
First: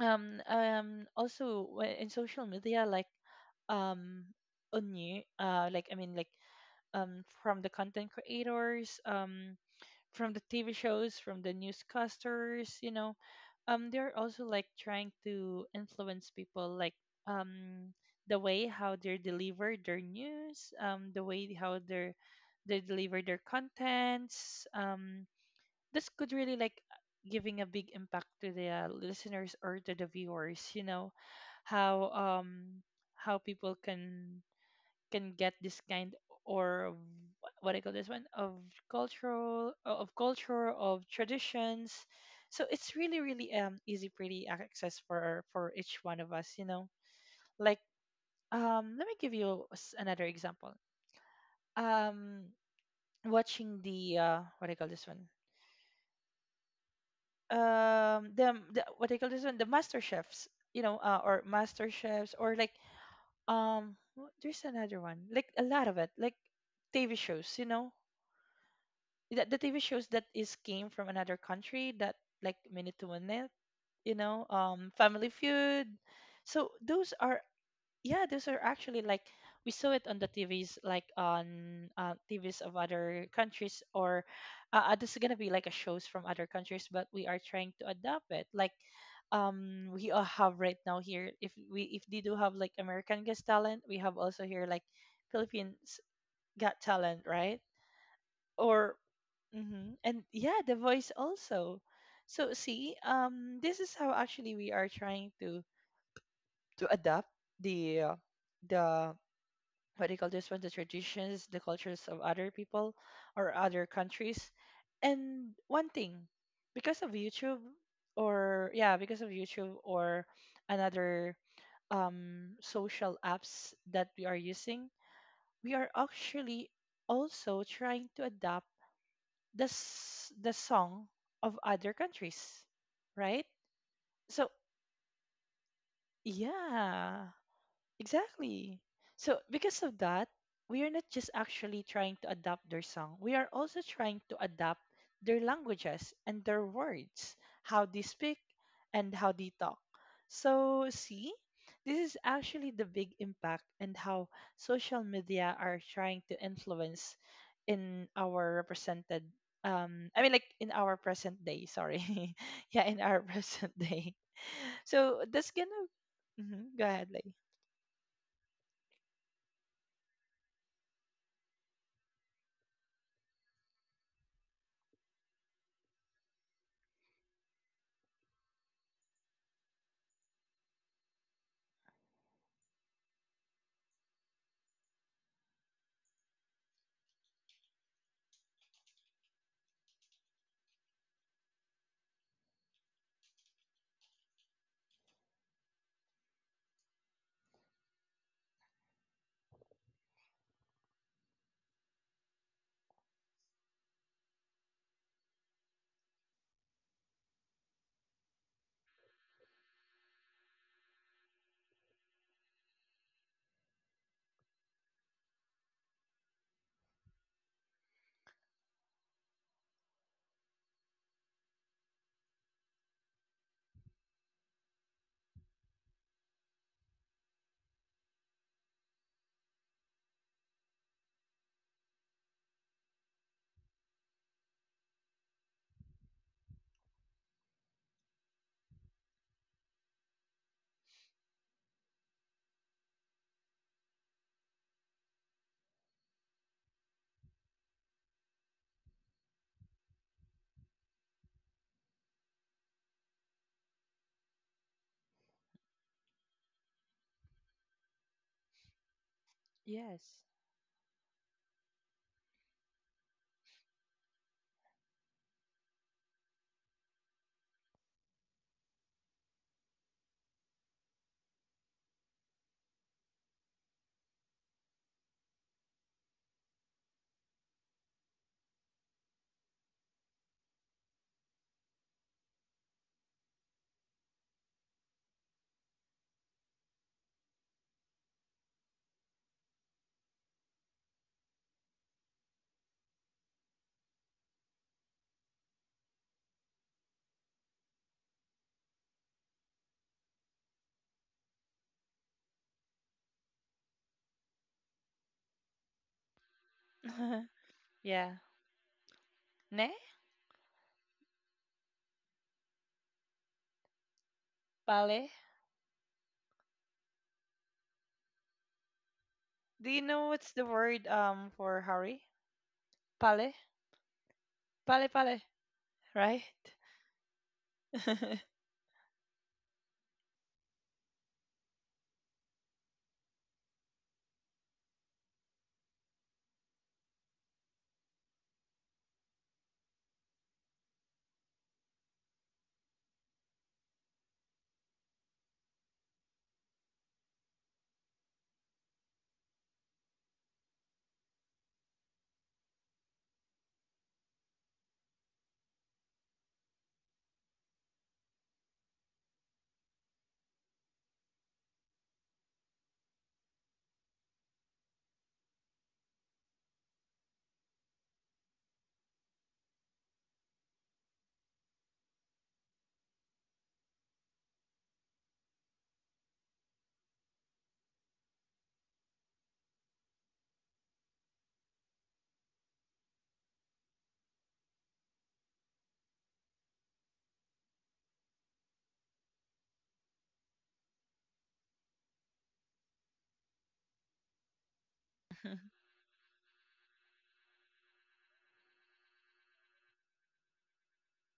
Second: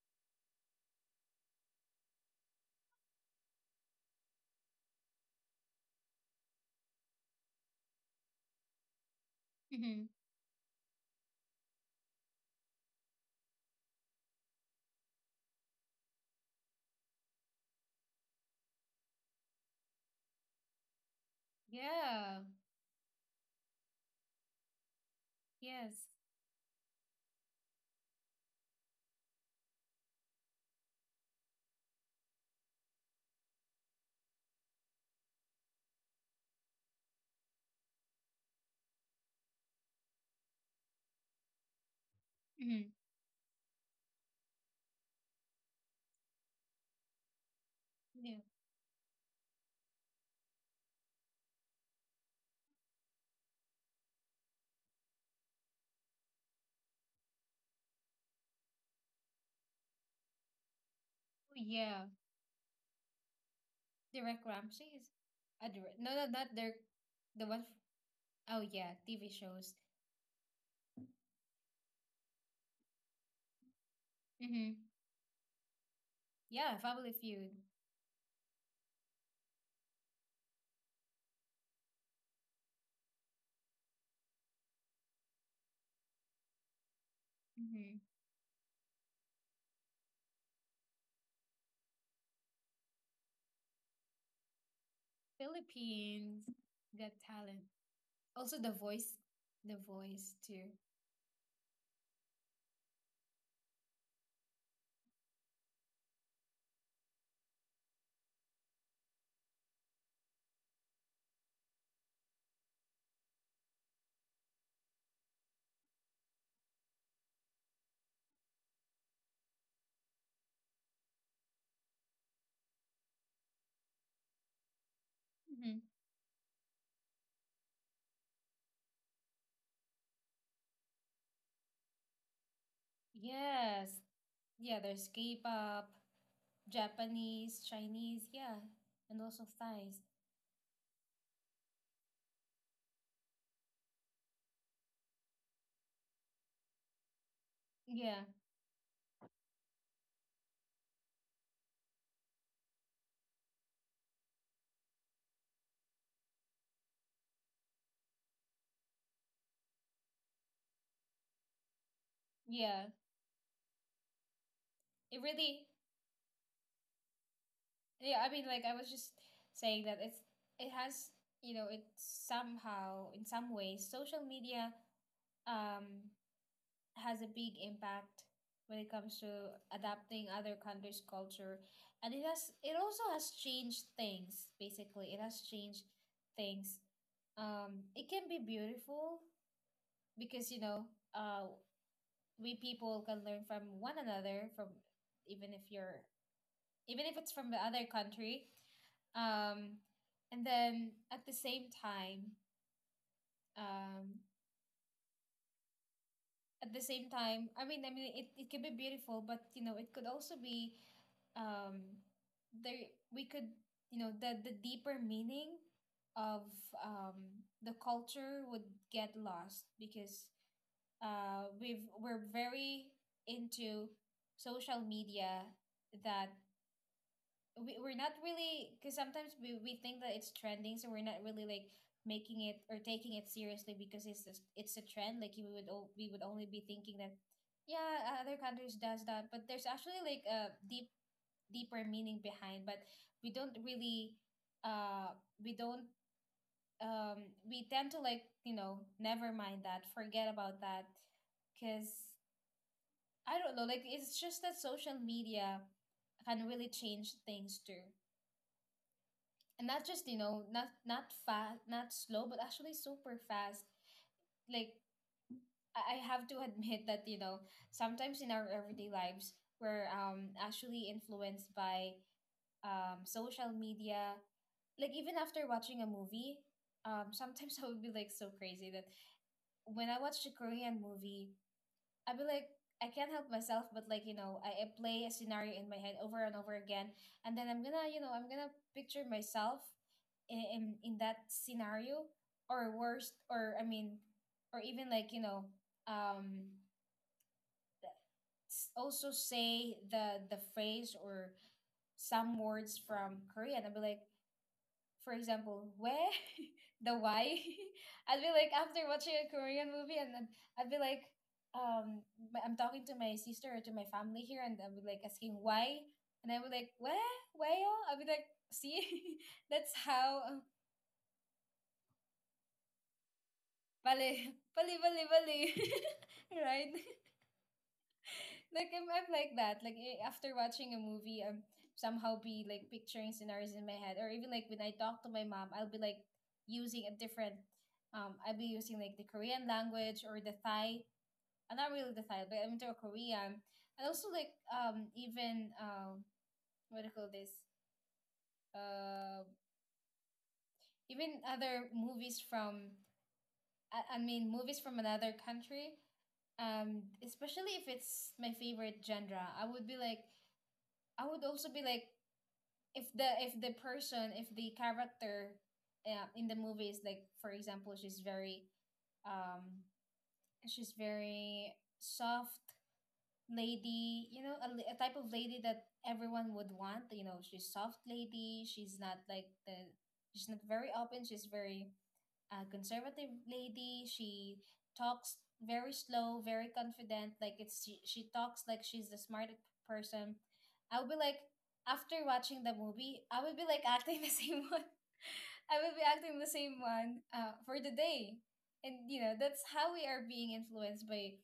B: also in social media like, um on you like I mean like from the content creators,
A: Mm-hmm.
B: from the TV shows, from the newscasters, you know, they're also like trying to influence people like, um the way how they deliver their news, the way how they're
A: Yeah.
B: they deliver their contents,
A: Yes.
B: this could really like giving a big impact to the listeners or to the viewers, you know, how um how people can get this kind, or what I call this one, of cultural of culture of traditions. So
A: Mm-hmm.
B: it's really really easy pretty access for each one of us, you know. Like,
A: Yeah.
B: let me give you another example. Um watching the what I call this one, the what I call this one, the master chefs, you know, or
A: Oh,
B: master
A: yeah.
B: chefs, or like
A: Derek
B: there's
A: Ramsey
B: another
A: is,
B: one, like a lot of
A: Derek,
B: it,
A: no, no,
B: like
A: not Derek.
B: TV
A: The
B: shows,
A: one.
B: you know,
A: Oh yeah, TV
B: that the
A: shows.
B: TV shows that is came from another country that, like Minute to Minute, you know,
A: Mm-hmm.
B: Family Feud. So
A: Yeah, Family
B: those are,
A: Feud.
B: yeah, those are actually like we saw it on the TVs, like on TVs of other countries, or this is gonna be like a shows from other countries, but we are trying to
A: Mm-hmm.
B: adapt it like. We all have right now here. If we if they do have like American Got Talent, we have also here like Philippines
A: Philippines
B: Got
A: Got
B: Talent, right?
A: Talent. Also The
B: Or
A: Voice. The
B: hmm, and
A: Voice
B: yeah,
A: too.
B: the voice also. So see, this is how actually we are trying to adapt the the what do you call this one, the traditions, the cultures of other people or other countries. And one thing, because of YouTube, or yeah, because of YouTube or another social apps that we are using, we are
A: Mm-hmm.
B: actually also trying to adapt the the song of other countries, right?
A: Yes.
B: So
A: Yeah, there's K-pop,
B: yeah,
A: Japanese, Chinese. Yeah,
B: Exactly.
A: and
B: So
A: also
B: because of
A: Thais.
B: that, we are not just actually trying to adapt their song. We are also trying to adapt their languages and their words, how they
A: Yeah,
B: speak and how they talk. So see, this is actually the big impact and how social media are trying to influence in our represented I mean like in our present day, sorry.
A: yeah.
B: Yeah, in our present day.
A: It
B: So that's
A: really.
B: gonna Mhm, go ahead, like.
A: Yeah, I mean, like, I was just saying that it's, it has, you know, it somehow, in some ways, social media um has a big impact when it comes to adapting other countries' culture. And it has, it also has changed things. Basically, it has changed things. It can be beautiful because, you know, uh we, people can learn from one another, from, even if you're, even if it's from the other country. Um, and then at the same time, um, at the same time, I mean, it could be beautiful, but you know, it could also be, um, there, we could, you know, the deeper meaning of the culture would get lost because, we've, we're very into social media that we're not really, because sometimes we think that it's trending, so we're not really like making it or taking it seriously, because it's just, it's a trend. Like you would we would only be thinking that yeah, other countries does that, but there's actually like a deep, deeper meaning behind. But we don't really, uh we don't we tend to, like, you know, never mind that, forget about that, because I don't know, like, it's just that social media can really change things too, and not just, you
B: Yes.
A: know, not not fast, not slow, but actually super fast, like, I have to admit that, you know, sometimes in our everyday lives, we're actually influenced by social media. Like, even after watching a movie, sometimes I would be like so crazy that when I watched a Korean movie, I'd be like, I can't help myself, but, like, you know, I play a scenario in my head over and over again. And then I'm gonna, you know, I'm gonna picture myself in that scenario, or worst, or I mean, or even like, you know, um, also say the phrase or some words from Korean. I'd be like, for example, where the why. I'd
B: Yeah.
A: be like after watching a Korean
B: Ne?
A: movie, and then I'd be like, I'm talking to my sister or to my family here, and I'd be like
B: Pale?
A: asking why, and I would like where y'all? I'd be like, see, that's
B: Do you know what's
A: how.
B: the word for hurry? Pale?
A: Bali, bali,
B: Pale
A: bali,
B: pale,
A: bali,
B: right?
A: right? Like I'm like that. Like, eh, after watching a movie, I'm somehow be like picturing scenarios in my head, or even like when I talk to my mom, I'll be like using a different. I'll be using like the Korean language or the Thai. I'm not really the Thai, but I'm into a Korean. And also like even what do you call this? Uh, Even other movies from, I mean movies from another country. Especially if it's my favorite genre, I would be like, I would also be like, if the person, if the character, in the movie is like, for example, um she's very soft lady, you know, a type of lady that everyone would want, you know, she's soft lady, she's not like the, she's not very open, she's very a conservative lady. She talks very slow, very confident. Like, it's, she talks like she's the smartest person. I would be like, after watching the movie, I would be like acting the same one. I would be acting the same one, for the day, and you know that's how we are being influenced by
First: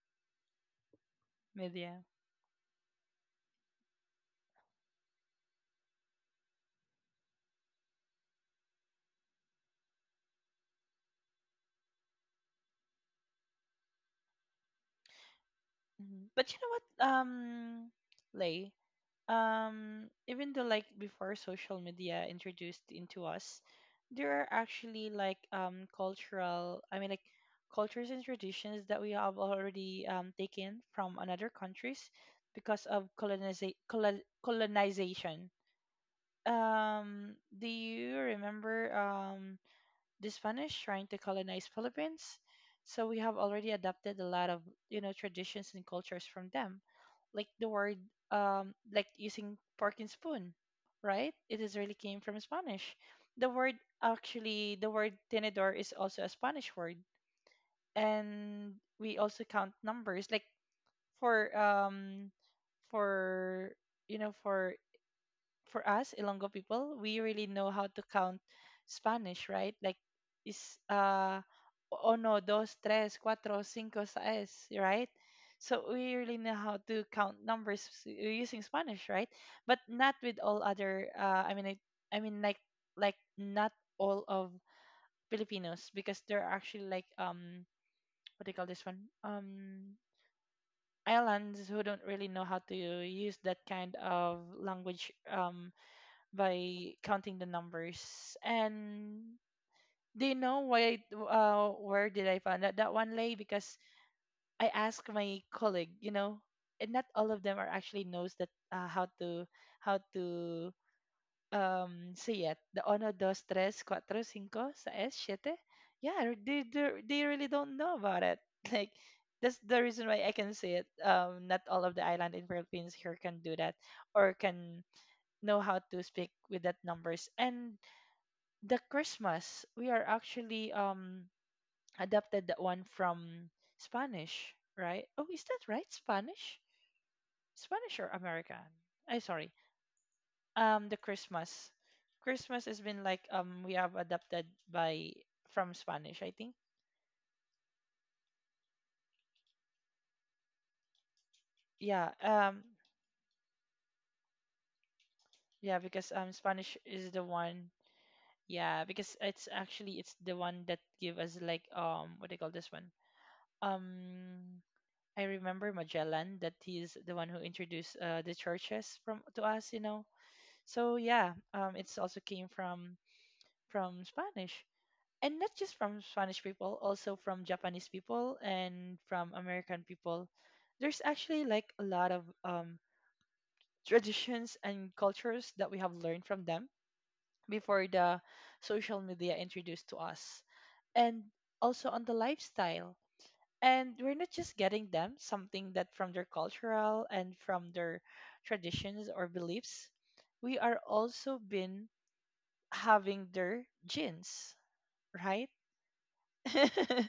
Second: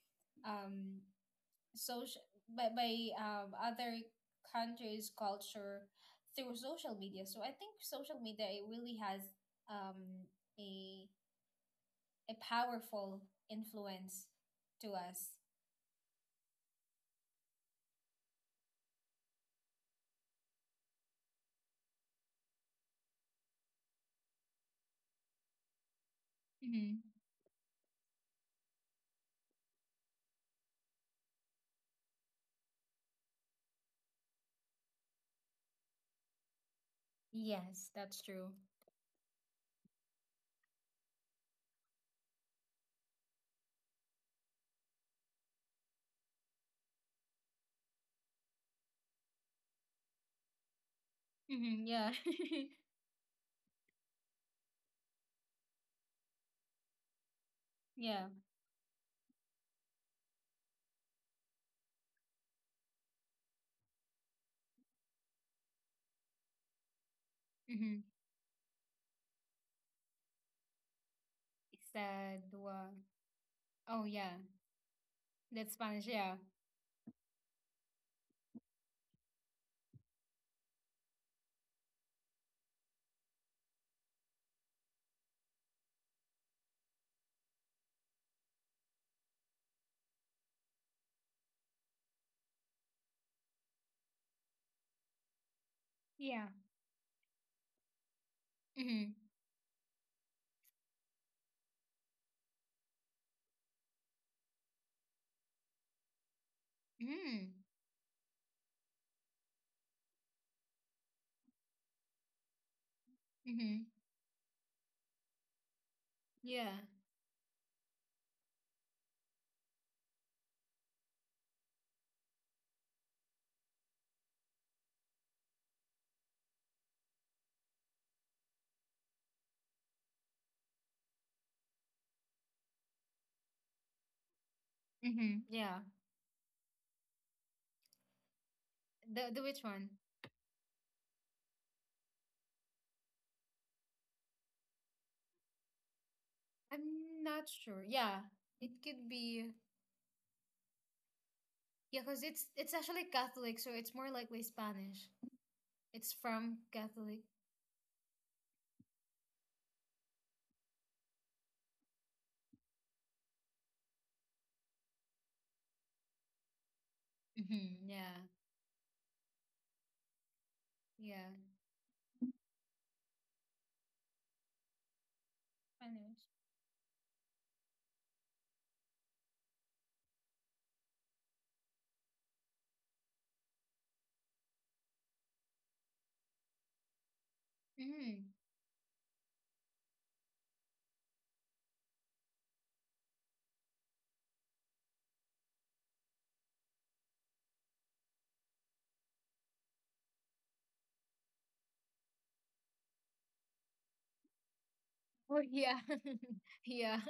A: um
B: Media.
A: social, by other countries' culture through social media. So I think social media, it really has um a a powerful influence to us.
B: Mhm. But you know what, Lay, even though like before social media introduced into us, there are actually like cultural,
A: Mm-hmm.
B: I mean like cultures and traditions that we have already taken from another countries because of colonization. Do
A: Yes,
B: you
A: that's true.
B: remember the Spanish trying to colonize Philippines? So we have already adapted a lot of traditions and cultures from them, like the word like using fork and spoon, right? It is
A: Mm-hmm.
B: really
A: Yeah.
B: came from Spanish. The word the word tenedor is also a Spanish word,
A: Yeah.
B: and we also count numbers like for um for you know for us Ilongo people, we really know how
A: Mm-hmm.
B: to count Spanish, right? Like is
A: It's
B: Uno,
A: the.
B: dos, tres, cuatro, cinco,
A: Oh, yeah.
B: seis, right?
A: That's
B: So
A: Spanish.
B: we
A: Yeah.
B: really know how to count numbers using Spanish, right? But not with all other. I mean, it, I mean like Not all of Filipinos because there are actually like what do you call this one, islands who don't really know how to use that kind of language
A: Yeah.
B: by counting the numbers.
A: Mm-hmm.
B: And do you know why? Where did I find that that one, lay? Because I asked my colleague. You know, and not all of
A: Mm-hmm.
B: them are actually knows that how to how to say it. The uno, dos, tres,
A: Mm-hmm.
B: cuatro, cinco, seis, siete. Yeah, they
A: Yeah.
B: they they really don't know about it. Like. That's the reason why I can say it. Not all of the island in Philippines here can do that or can know how to speak with that numbers. And the Christmas, we are actually adapted that one from Spanish, right? Oh,
A: Mm-hmm.
B: is that
A: Yeah.
B: right? Spanish? Spanish or American? I
A: The
B: sorry.
A: which one?
B: Um, the Christmas. Christmas has been like we have adapted by from Spanish, I think.
A: I'm not sure. Yeah. It could be. Yeah,
B: Yeah,
A: because it's
B: um
A: it's actually Catholic, so it's more likely Spanish.
B: yeah,
A: It's
B: because
A: from
B: Spanish is
A: Catholic.
B: the one. Yeah, because it's actually it's the one that give us like what do you call this one? Um I remember Magellan that he's the one who
A: Mm-hmm.
B: introduced
A: Yeah.
B: the churches from to us, you know. So
A: Yeah.
B: yeah, it's also came from Spanish, and not just from
A: Spanish.
B: Spanish people, also from Japanese people and from American people. There's actually like a lot of traditions and cultures that we have learned from them before the
A: Mm-hmm.
B: social media introduced to us, and also on the lifestyle. And we're not just getting them something that from their cultural and from their traditions or beliefs, we are also been having their genes,
A: Oh
B: right?
A: yeah. Yeah.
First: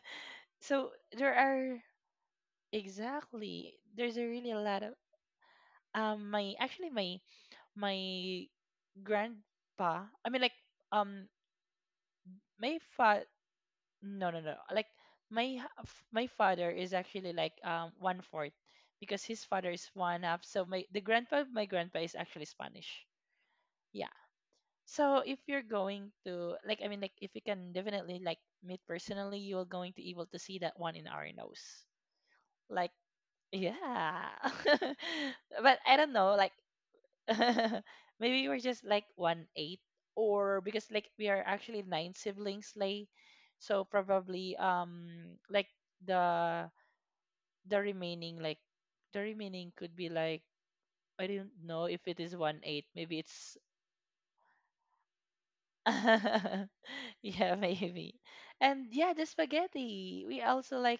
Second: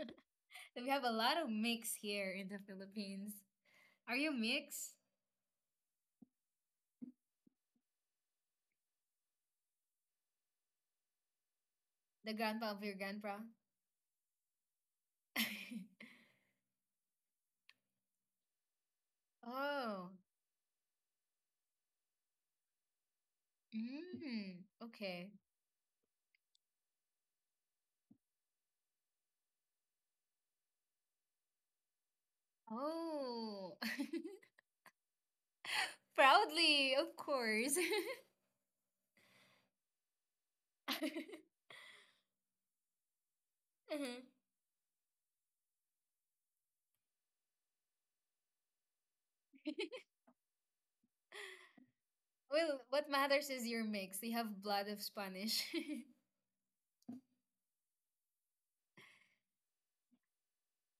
A: We
B: So
A: have a
B: there
A: lot of
B: are,
A: mix here in the Philippines.
B: exactly
A: Are
B: there's a
A: you
B: really a lot
A: mix?
B: of. Um my actually my my grandpa, um
A: The grandpa
B: my
A: of your
B: fa-
A: grandpa?
B: no, no, no. Like my father is actually like one fourth because his father is
A: Oh.
B: one half. So my the grandpa of my grandpa is actually Spanish. Yeah.
A: Mm,
B: So
A: okay.
B: if you're going to like, I mean like if you can definitely like meet personally, you're going to able to see that one in our nose. Like
A: Oh.
B: yeah. But I don't know, like,
A: Proudly, of course.
B: maybe we're just like 1/8, or because like we are actually nine siblings, like, so
A: Mhm.
B: probably like the the remaining the remaining could be like, I don't know if it is one
A: Well,
B: eight.
A: what
B: Maybe
A: matters
B: it's
A: is your mix. You have blood of Spanish.
B: yeah, maybe. And yeah, the spaghetti. We also like,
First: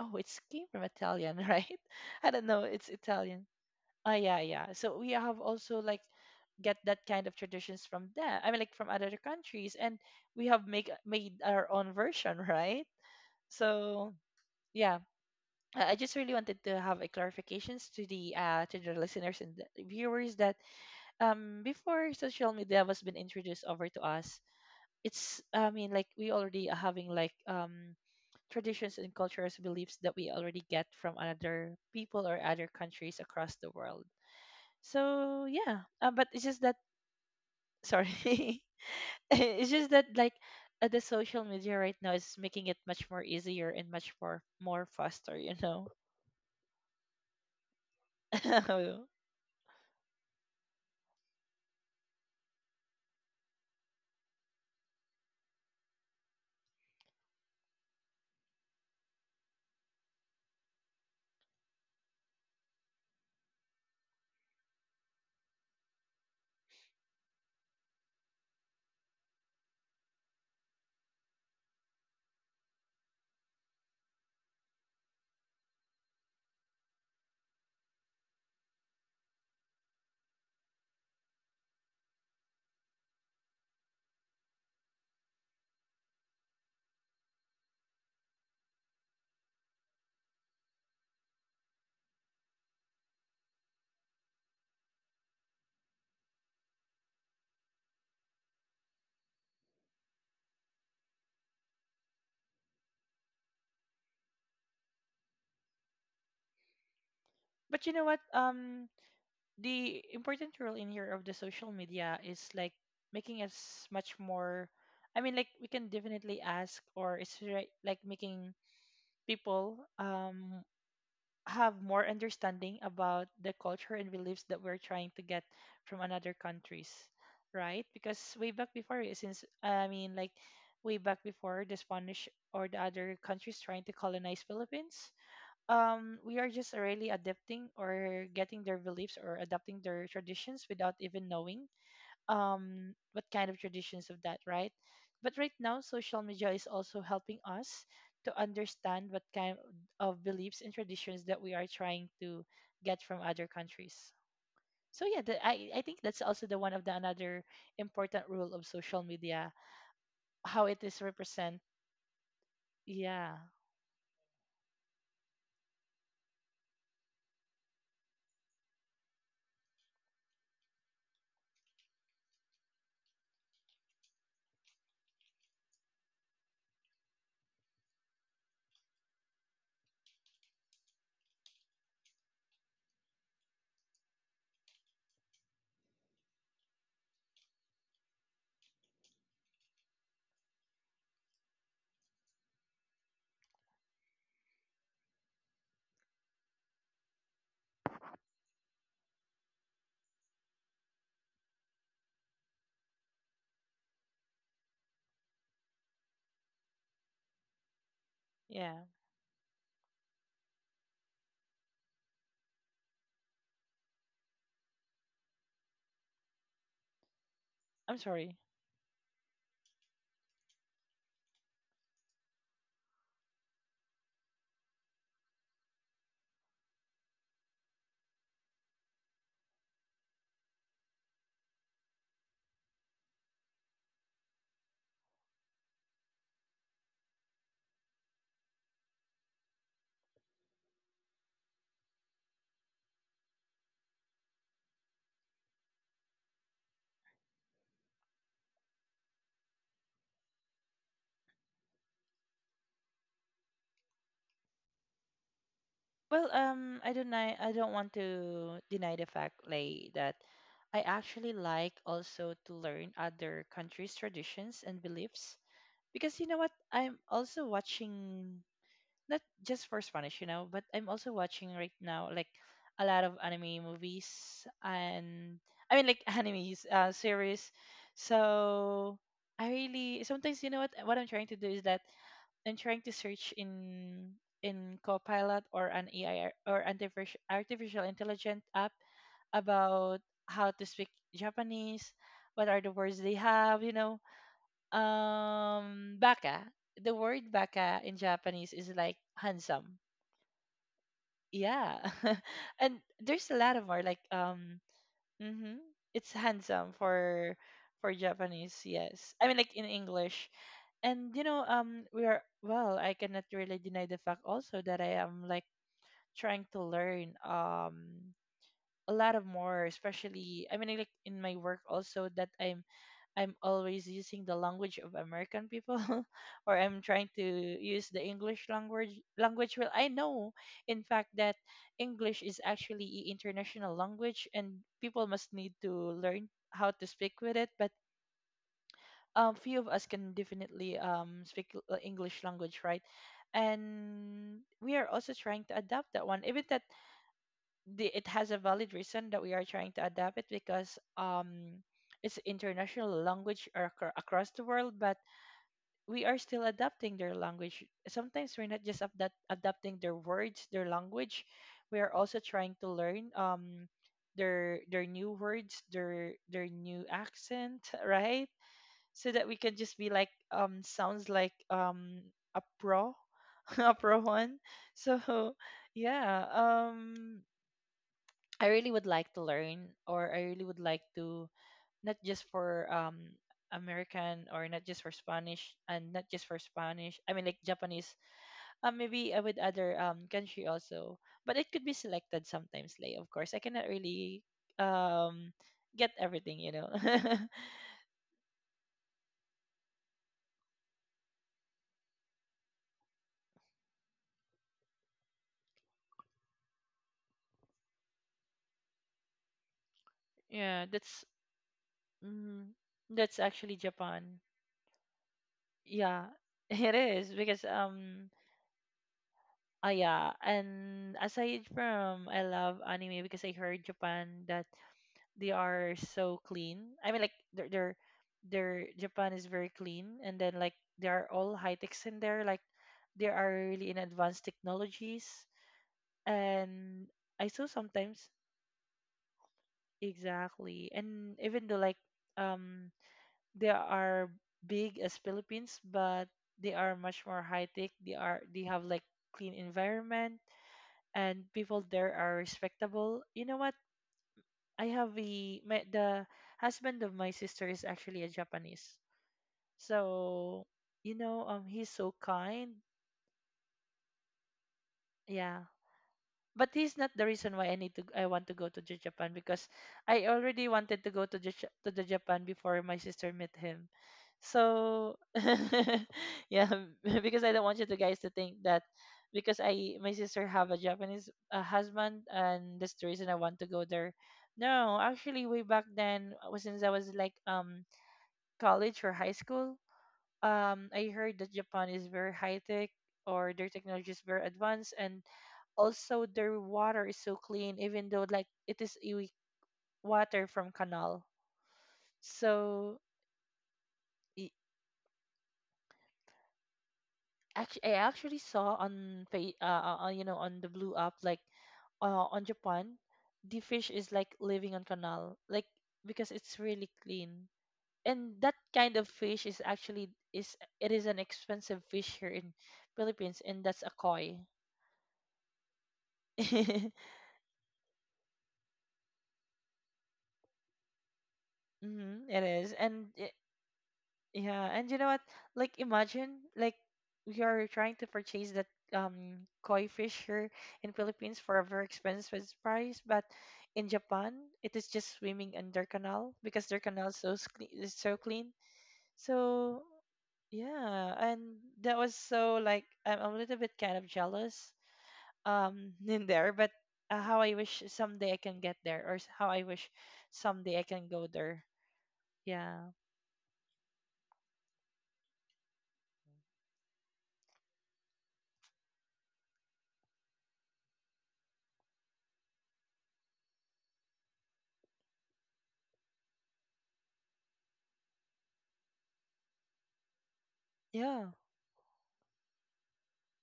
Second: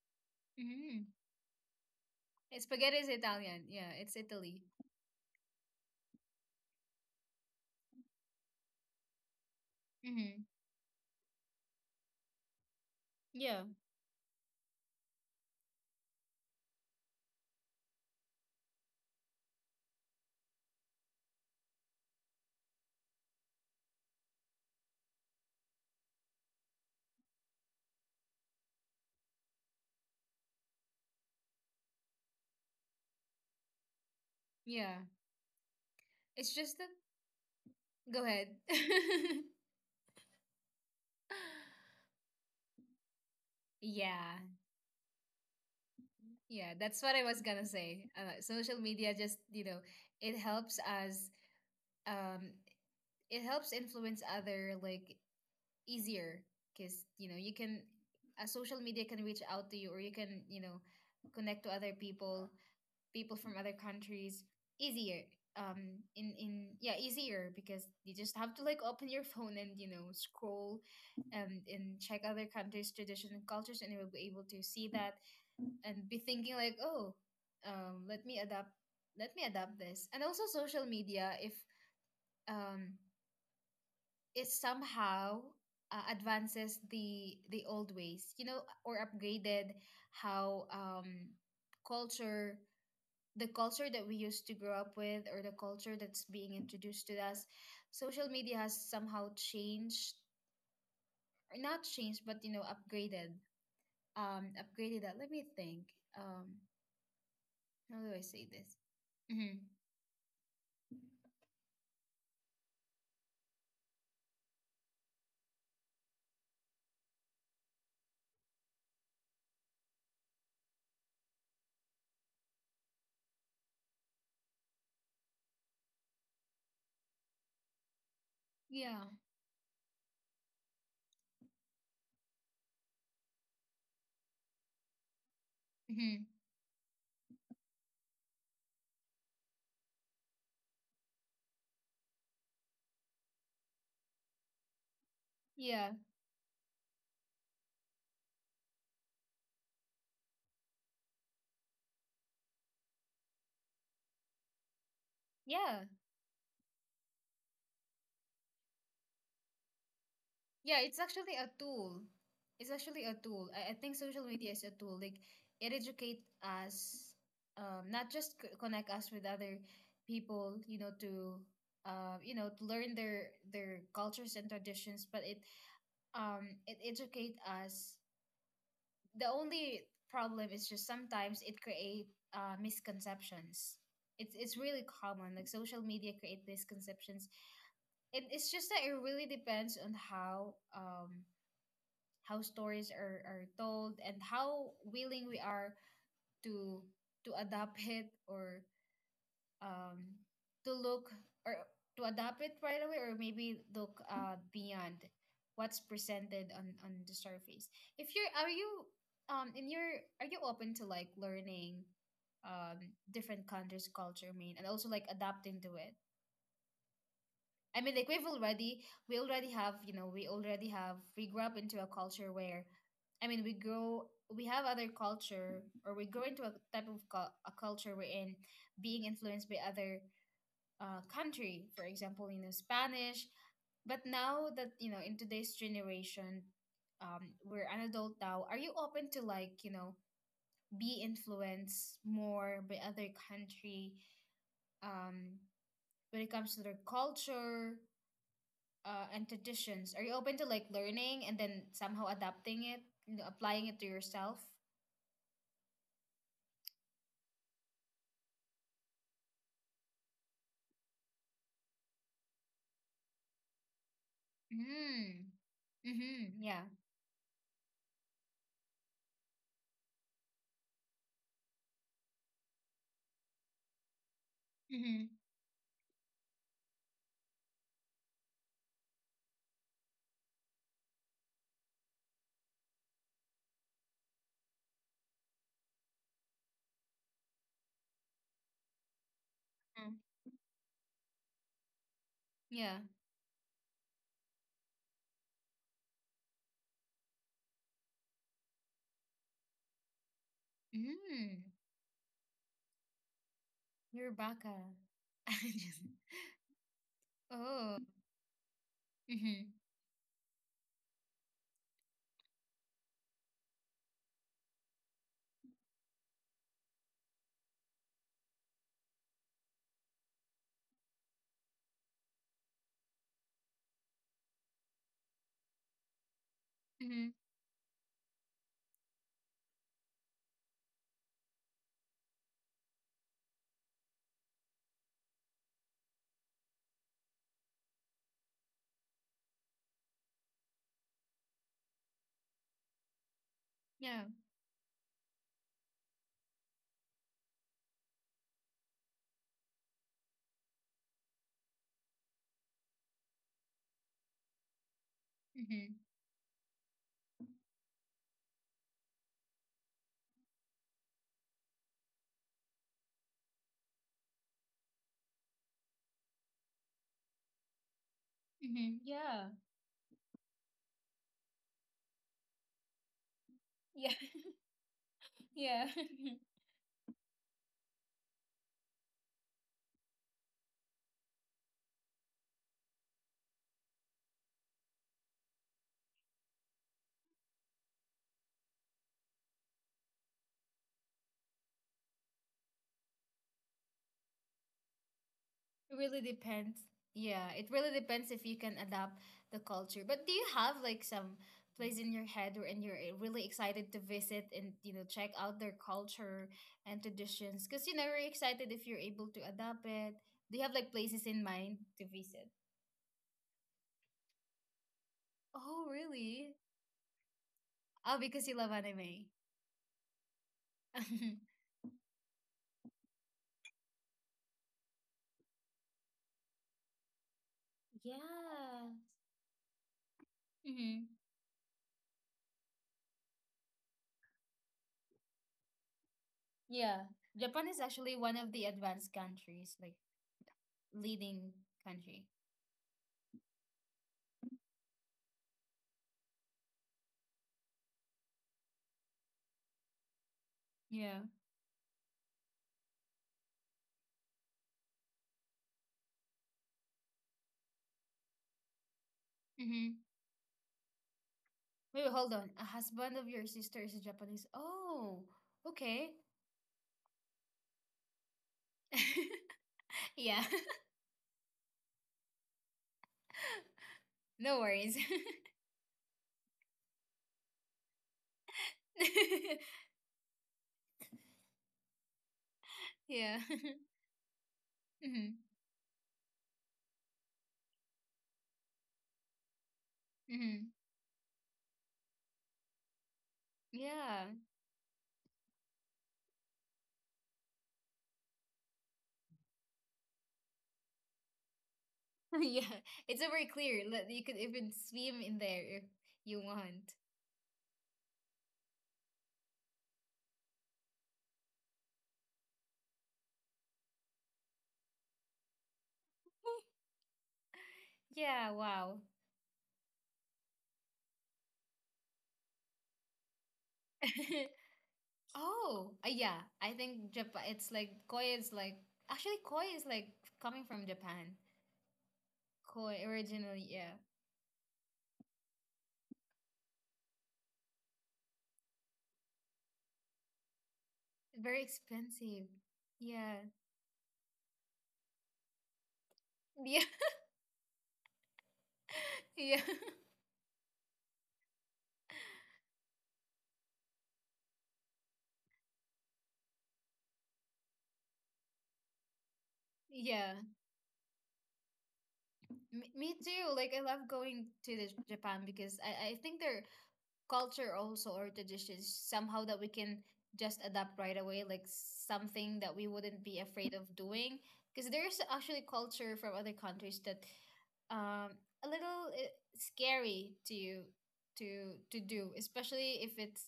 B: oh, it's came from
A: Mm.
B: Italian, right? I don't know, it's
A: Spaghetti is
B: Italian.
A: Italian. Yeah,
B: Ah,
A: it's
B: yeah,
A: Italy.
B: yeah. So we have also like get that kind of traditions from them. I mean, like from other countries, and
A: Hmm.
B: we have make made our own version, right?
A: Yeah.
B: So yeah, I just really wanted to have a clarifications to the listeners and the viewers that before social media was been introduced over to us, it's, I mean like we already are having like traditions and cultures beliefs that we already get from other people or other countries across the world.
A: Yeah.
B: So yeah, but it's
A: It's
B: just that,
A: just that. Go ahead.
B: sorry. It's just that like the social media right now is making it much more easier and much
A: Yeah,
B: more faster, you know.
A: yeah, that's what I was gonna say. Social
B: But
A: media just, it helps us, um, it helps influence other like easier because, you know, you can, a social media can reach out to you or you can, you know, connect to other people from other countries easier in yeah, easier because you just have to like open your phone and you know scroll and check other countries tradition and cultures, and you will be able to see that and be thinking like, oh, um let me adapt let me adapt this. And also social media, if um it somehow advances the old ways, you know, or upgraded how culture the culture that we used to grow up with, or the culture that's being introduced to us, social media has somehow changed, or not changed, but you know, upgraded. Upgraded that. Let me think. um
B: you
A: how
B: know
A: do I
B: what,
A: say this? hmm
B: the important role in here of the social media is like making us much more, I mean like we can definitely ask, or it's right, like making people have more understanding about the culture and beliefs that we're trying to get from another countries, right? Because way back before,
A: yeah
B: eh, since I mean like way back before the Spanish or the other countries trying to colonize Philippines,
A: hmm
B: we are just really adapting or getting their beliefs or adapting their traditions without even knowing what kind of traditions of that, right? But right now
A: yeah
B: social media is also helping us to understand what kind of beliefs and traditions that we are trying to get from other countries. So yeah, the,
A: yeah
B: I think that's also the one of the another important rule of social media, how it
A: Yeah, it's
B: is
A: actually a
B: represent.
A: tool.
B: Yeah,
A: I think social media is a tool. Like it educates us, not just connect us with other people, you know, to learn their cultures and traditions, but it it educate us. The only problem is just sometimes it create misconceptions. It's really common. Like social media create misconceptions. It's just that it really depends on how stories are told, and how willing we are to adapt it, or um, to look or to adapt it right away, or maybe look beyond what's presented on, the surface. If you're are
B: yeah,
A: you in your Are you open to like learning um different countries culture, I mean, and also like adapting to it? I mean,
B: I'm
A: like we've
B: sorry.
A: already we already have, we grew up into a culture where, I mean, we grow we have other culture or we grow into a culture wherein being influenced by other country, for example, you know, Spanish. But now that, you know, in today's generation, we're an adult now. Are you open to, like, you know, be influenced more by other country, um, when it comes to their culture? And traditions? Are you open to like learning and then somehow adapting it, you know, applying it to yourself?
B: Well, I don't know. I don't want to deny the fact like that I actually like also to learn other countries' traditions and
A: Mm.
B: beliefs because
A: Mm-hmm.
B: you know what?
A: Yeah.
B: I'm also watching, not just for Spanish, you know, but I'm also watching right now like a lot of anime movies
A: Mm-hmm.
B: and I mean like animes series. So I really sometimes you know what I'm trying to do is that and trying to search in Copilot or an AI artificial intelligent app
A: Mm.
B: about how to speak Japanese, what are the
A: Yeah.
B: words they have, you know. Um, baka. The word baka in Japanese is like handsome.
A: Mm.
B: Yeah. And there's a lot of more like
A: You're Baka.
B: mhm,
A: Just-
B: it's handsome
A: oh.
B: for Japanese, yes. I mean
A: Mm-hmm.
B: like in English. And you know we are, well I cannot really deny the fact also that I am like trying to learn a lot of more, especially I mean like in my work also that I'm always using the language of American people or I'm
A: Mm-hmm.
B: trying to use the English language. Well, I know in fact that English is actually a international language and people must need to learn how to speak with it, but few of us can definitely speak English language, right?
A: Yeah.
B: And we are also trying to adapt that one, even that the, it has a valid reason that we are trying to adapt it because it's international language across the world, but
A: Mm-hmm.
B: we are still adapting their language. Sometimes we're not just adapting their words, their language. We are also trying to learn their new words, their new accent, right?
A: Mm-hmm.
B: So that
A: Yeah.
B: we can just be like sounds like a pro, a
A: Yeah.
B: pro one. So
A: Yeah.
B: yeah, I really would like to learn, or I really would like to, not just for American, or not just for Spanish, and not just for Spanish, I mean like Japanese, maybe with other country also, but it could be selected sometimes, like of course I cannot really um
A: It
B: get
A: really
B: everything, you
A: depends.
B: know.
A: Yeah, it really depends if you can adapt the culture. But do you have like some place in your head where and you're really excited to visit and you know check out their culture and traditions? Because you know you're excited if you're able to adapt it. Do you have
B: Yeah,
A: like places
B: that's,
A: in mind to visit?
B: mhm, that's actually Japan.
A: Oh,
B: Yeah,
A: really?
B: it is because
A: Oh, because you love anime.
B: yeah, and aside from I love anime because I heard Japan that they are so clean. I mean like their
A: Yeah.
B: Japan is very clean and then like
A: Mm-hmm.
B: they are all high techs in there, like they are really in advanced technologies.
A: Yeah.
B: And I
A: Japan
B: saw
A: is actually
B: sometimes,
A: one of the advanced countries, like
B: exactly, and
A: leading
B: even though like
A: country.
B: um they are big as Philippines, but they are much more high tech. They are they have like clean environment,
A: Yeah.
B: and people there are respectable. You know what? I have a my, the husband of my sister is actually a Japanese.
A: Mm-hmm.
B: So, you know, he's
A: Wait,
B: so
A: hold on. A
B: kind.
A: husband of your sister is a Japanese. Oh,
B: Yeah.
A: okay.
B: But he's not the reason why I want to go to the Japan, because I
A: Yeah.
B: already wanted to go to the Japan before my sister met him.
A: No worries.
B: So yeah, because I don't want you to guys to think that because I my sister have a Japanese husband and that's the reason I
A: Yeah.
B: want to go there. No,
A: hmm
B: actually way back then, since I was like college or high school,
A: hmm
B: I heard that Japan is very high tech, or their technology is
A: Yeah.
B: very advanced, and also their water is so clean, even though like it is water from canal.
A: Yeah.
B: So
A: It's very clear. You could even swim in there if you want.
B: actually, I actually saw on you know, on the blue app like on Japan, the fish is like living on canal, like because it's really clean. And
A: Yeah,
B: that kind
A: wow.
B: of fish is actually is an expensive fish here in Philippines, and that's a koi.
A: Oh, yeah. I think Japan, it's like koi is like actually koi is like coming from Japan.
B: Mm-hmm, it is.
A: Koi
B: And it,
A: originally, yeah.
B: yeah, and you know what? Like imagine like we are trying to purchase that koi fish here in Philippines
A: Very
B: for a very
A: expensive.
B: expensive price, but
A: Yeah.
B: in Japan it is just swimming in their canal because
A: Yeah.
B: their canal is so clean, is so clean.
A: Yeah.
B: So yeah, and that was so like I'm a little bit kind of jealous in there, but how I wish someday I can get there how I wish
A: Yeah,
B: someday I can go there. Yeah.
A: me too. Like I love going to the Japan because I think their culture also, or traditions somehow that we can just adapt right away, like something that we wouldn't be afraid of doing. Because there's actually culture from other countries that um, a little scary to
B: Yeah.
A: to to do, especially if it's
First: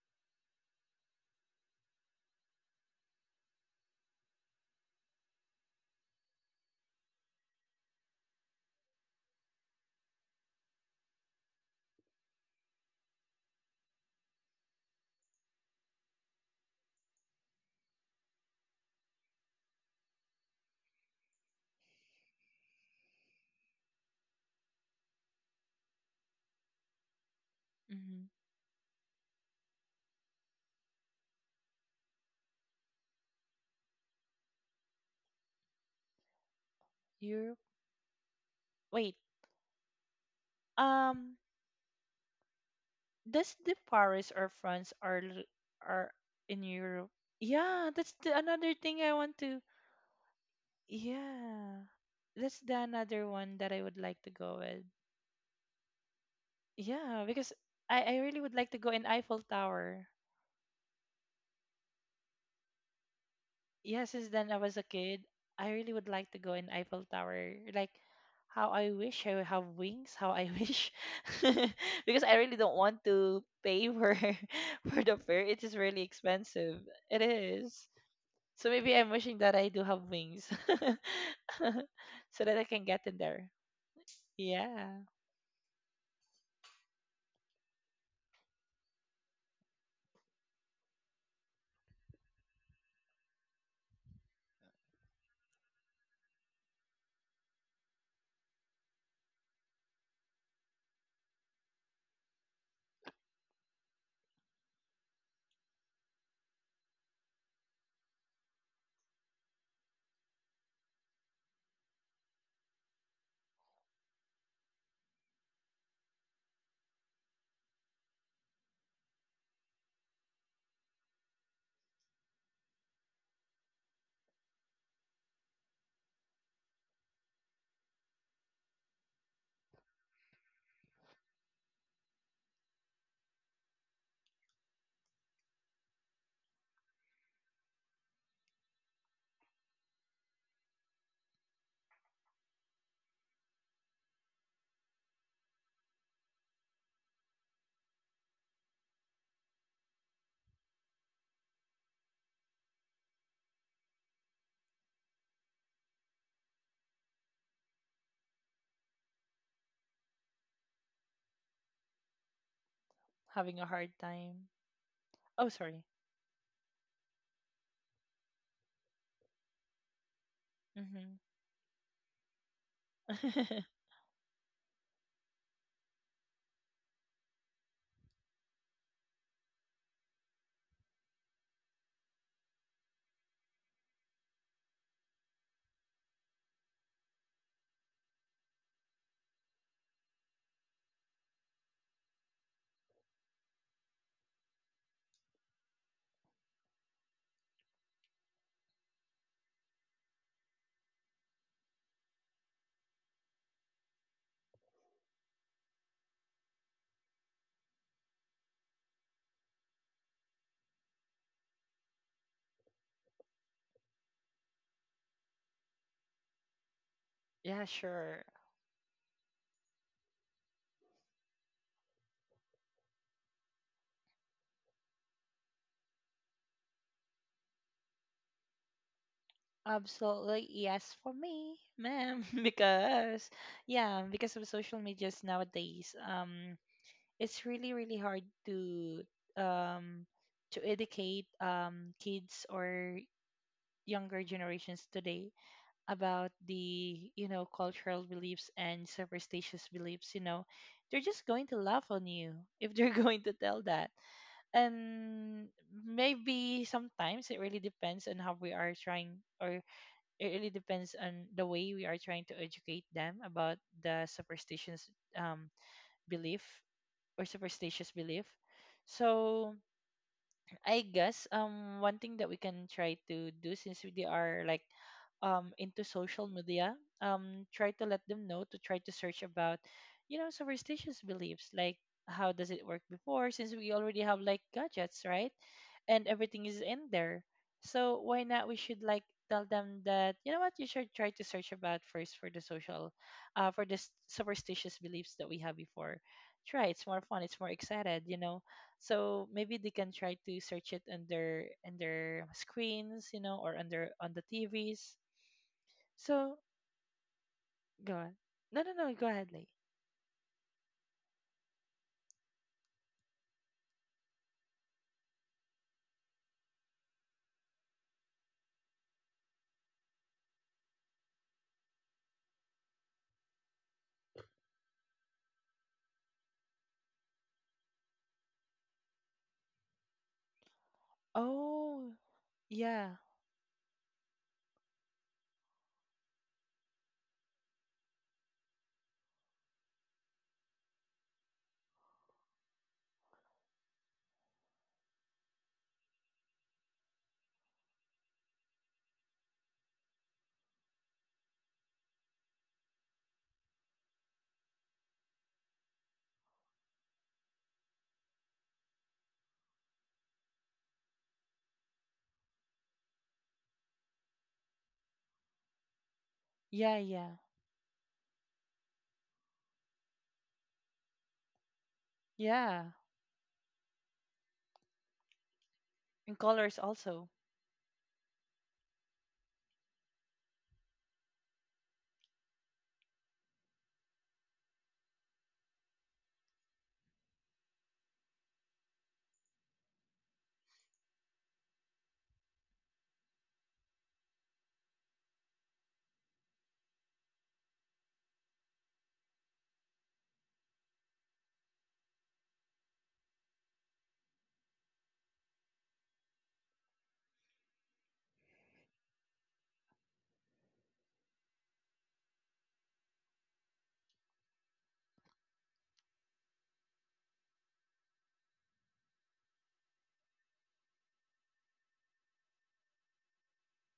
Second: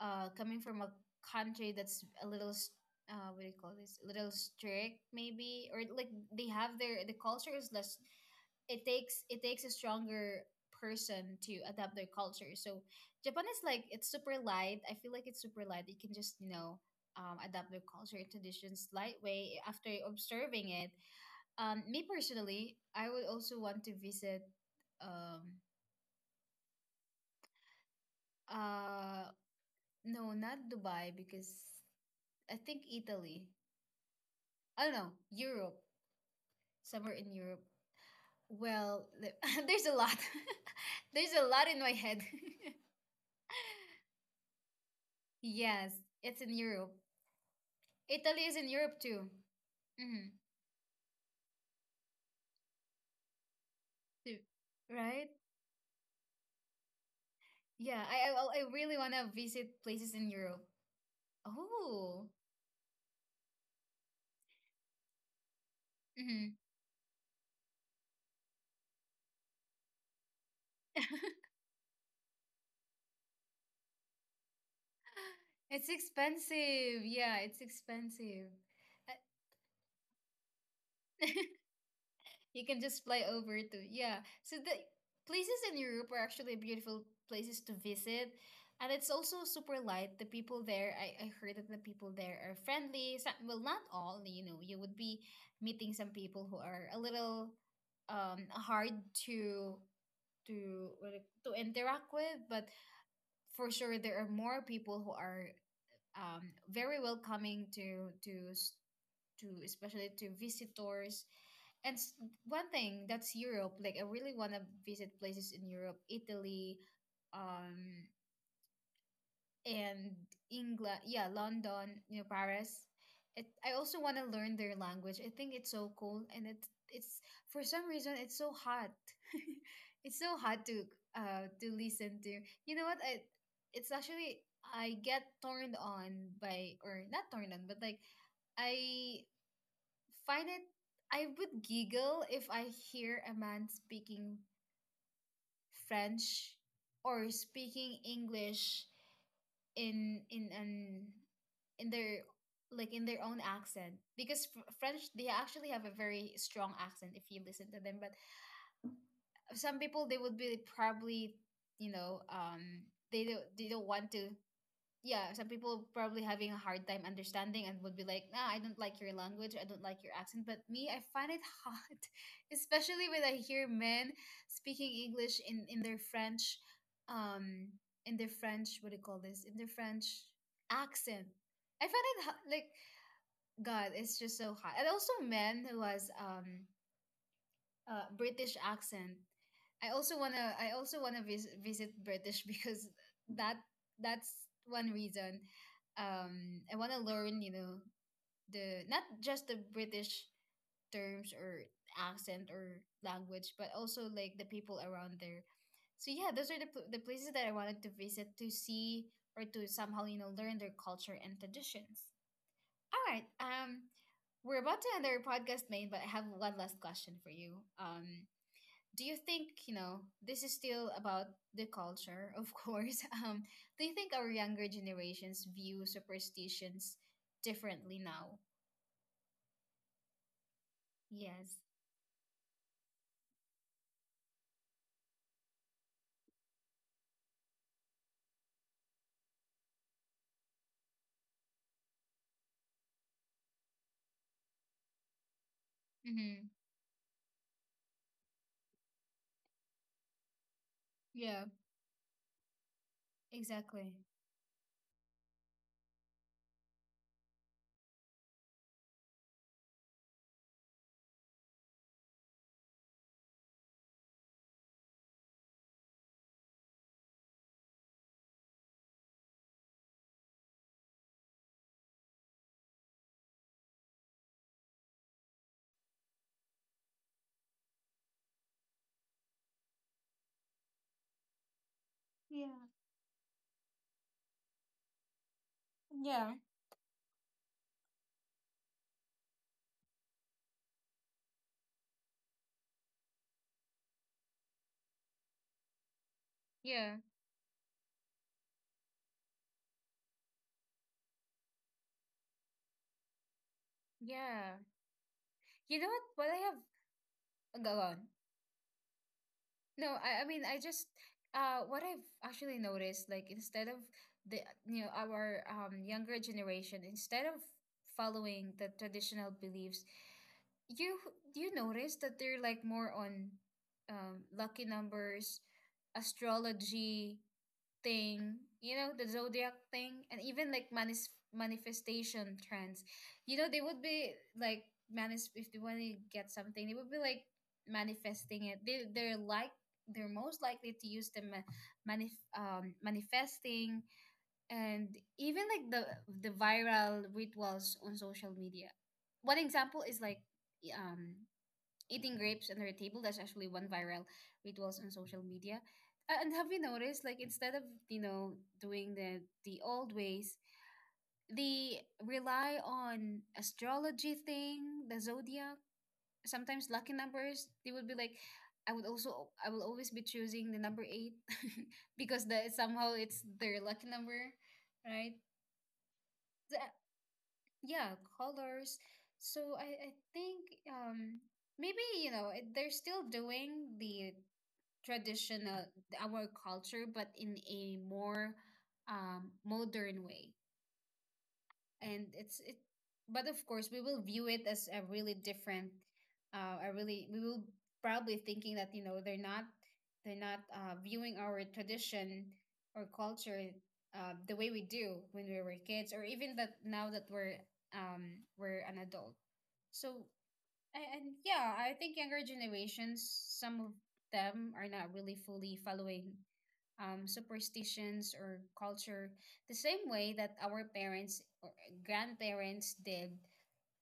A: coming from a country that's a little what do you call this? A little strict, maybe, or like they have their the culture is less. It takes a stronger person to adapt their culture. So Japan is like, it's super light. I feel like it's super light. You can just, you know, adapt their culture and traditions lightweight after observing it. Me personally, I would also want to visit. Um,
B: Mhm.
A: uh, no, not Dubai, because I think Italy. I don't know, Europe, somewhere in
B: Europe.
A: Europe. Well,
B: Wait.
A: there's a lot. There's
B: Um.
A: a lot in my head.
B: Does the Paris or France
A: Yes,
B: are
A: it's in
B: in
A: Europe.
B: Europe? Yeah, that's the
A: Italy is in
B: another
A: Europe
B: thing I
A: too.
B: want to.
A: Mm-hmm.
B: Yeah, that's the another one that I would like to
A: Too.
B: go with.
A: Right?
B: Yeah, because
A: Yeah,
B: I really would like
A: I
B: to go
A: really
B: in
A: want to
B: Eiffel
A: visit
B: Tower.
A: places in Europe. Oh.
B: Yeah, since then I was a kid, I really would like to
A: Mm-hmm.
B: go in Eiffel Tower. Like how I wish I would have wings, how I wish because I really don't want to pay for for the fare. It is
A: It's
B: really expensive.
A: expensive.
B: It
A: Yeah, it's
B: is.
A: expensive.
B: So maybe I'm wishing that I do have wings. So that
A: You
B: I
A: can
B: can get
A: just
B: in
A: fly
B: there.
A: over to. Yeah. So the
B: Yeah.
A: places in Europe are actually beautiful places to visit. And it's also super light. The people there, I heard that the people there are friendly. Some, well, not all, you know, you would be meeting some people who are a little hard to to interact with, but for sure there are more people who are very welcoming to to especially to visitors. And one thing that's Europe, like I really want to visit places in Europe, Italy, um, and England. Yeah, London, you know, Paris. I also want to learn their language. I think it's so cool, and it it's for some reason it's so hot. It's so hard to listen to. You know what? I it's actually I get turned on by, or not turned on, but like I find it, I would giggle if I hear a man speaking French or speaking English in an in their like in their own accent, because French, they actually have a very strong accent if you listen to them. But some people, they would be probably, you know, they don't,
B: Having a hard
A: want to,
B: time.
A: yeah,
B: Oh,
A: some
B: sorry.
A: people probably having a hard time understanding, and would be like, nah, I don't like your language, I don't like your accent. But me, I
B: Mm-hmm.
A: find it hard, especially when I hear men speaking English in their French, um, what do you call this? In their French accent. I find it like, God, it's just so hot. And also men who has a British accent. I also wanna visit British because that that's one reason. I wanna learn, you know, the not just the British terms or accent or language, but also like the people around there. So yeah, those are the the places that I wanted to visit to see or to somehow you know learn their culture and traditions. All right, we're about to end our podcast, main, but I have one last question for you.
B: Yeah, sure.
A: Do you think, you know, this is still about the culture of course um do you think our younger generations view superstitions differently now?
B: Absolutely yes for me,
A: Yes.
B: ma'am. Because yeah, because of social medias nowadays, it's really really hard um to educate kids or younger generations today about
A: Mm-hmm.
B: the cultural beliefs and superstitious beliefs. You know, they're just
A: Yeah,
B: going to laugh on you if they're going to tell that.
A: exactly.
B: And maybe sometimes it really depends on how we are trying or it really depends on the way we are trying to educate them about the superstitious um, belief or superstitious belief. So I guess one thing that we can try to do since we are like into social media, try to let them know to try to search about, you know, superstitious beliefs like how does
A: Yeah.
B: it work before since we already have like gadgets, right? And
A: Yeah.
B: everything is in there. So why not we should like tell them that you know what you should try to search about first for the social for the superstitious beliefs that we have before. Try, it's
A: Yeah.
B: more fun, it's more excited, you know, so maybe they can try to search it on their in their screens, you know, or under on the
A: Yeah.
B: tvs,
A: You know what I
B: so
A: have go
B: go
A: on.
B: on, no no no go ahead, Lee.
A: No, I mean, I just what I've actually noticed, like instead of the you know our younger generation, instead of following the traditional beliefs, you you notice that they're like more on lucky numbers, astrology, thing, you know, the zodiac thing, and even like
B: Oh,
A: manifestation trends.
B: yeah
A: You know, they would be like manis, if they want to get something, they would be like manifesting it. They're like they're most likely to use the manifesting, and even like the viral rituals on social media. One example is like um eating grapes under a table. That's actually one viral rituals on social media. And have you noticed, like instead of you know doing the old ways, they rely on astrology thing, the zodiac, sometimes
B: yeah
A: lucky
B: yeah
A: numbers. They would be like, I would also I will always be choosing the number eight because that
B: yeah,
A: somehow it's their lucky number, right?
B: and colors
A: The-
B: also.
A: yeah, colors. So I think maybe, you know, they're still doing the traditional our culture, but in a more modern way, and it's it but of course we will view it as a really different, a really we will probably thinking that you know they're not, they're not viewing our tradition or culture the way we do when we were kids, or even that now that we're an adult. So and, yeah, I think younger generations, some of them are not really fully following superstitions or culture the same way that our parents or grandparents did.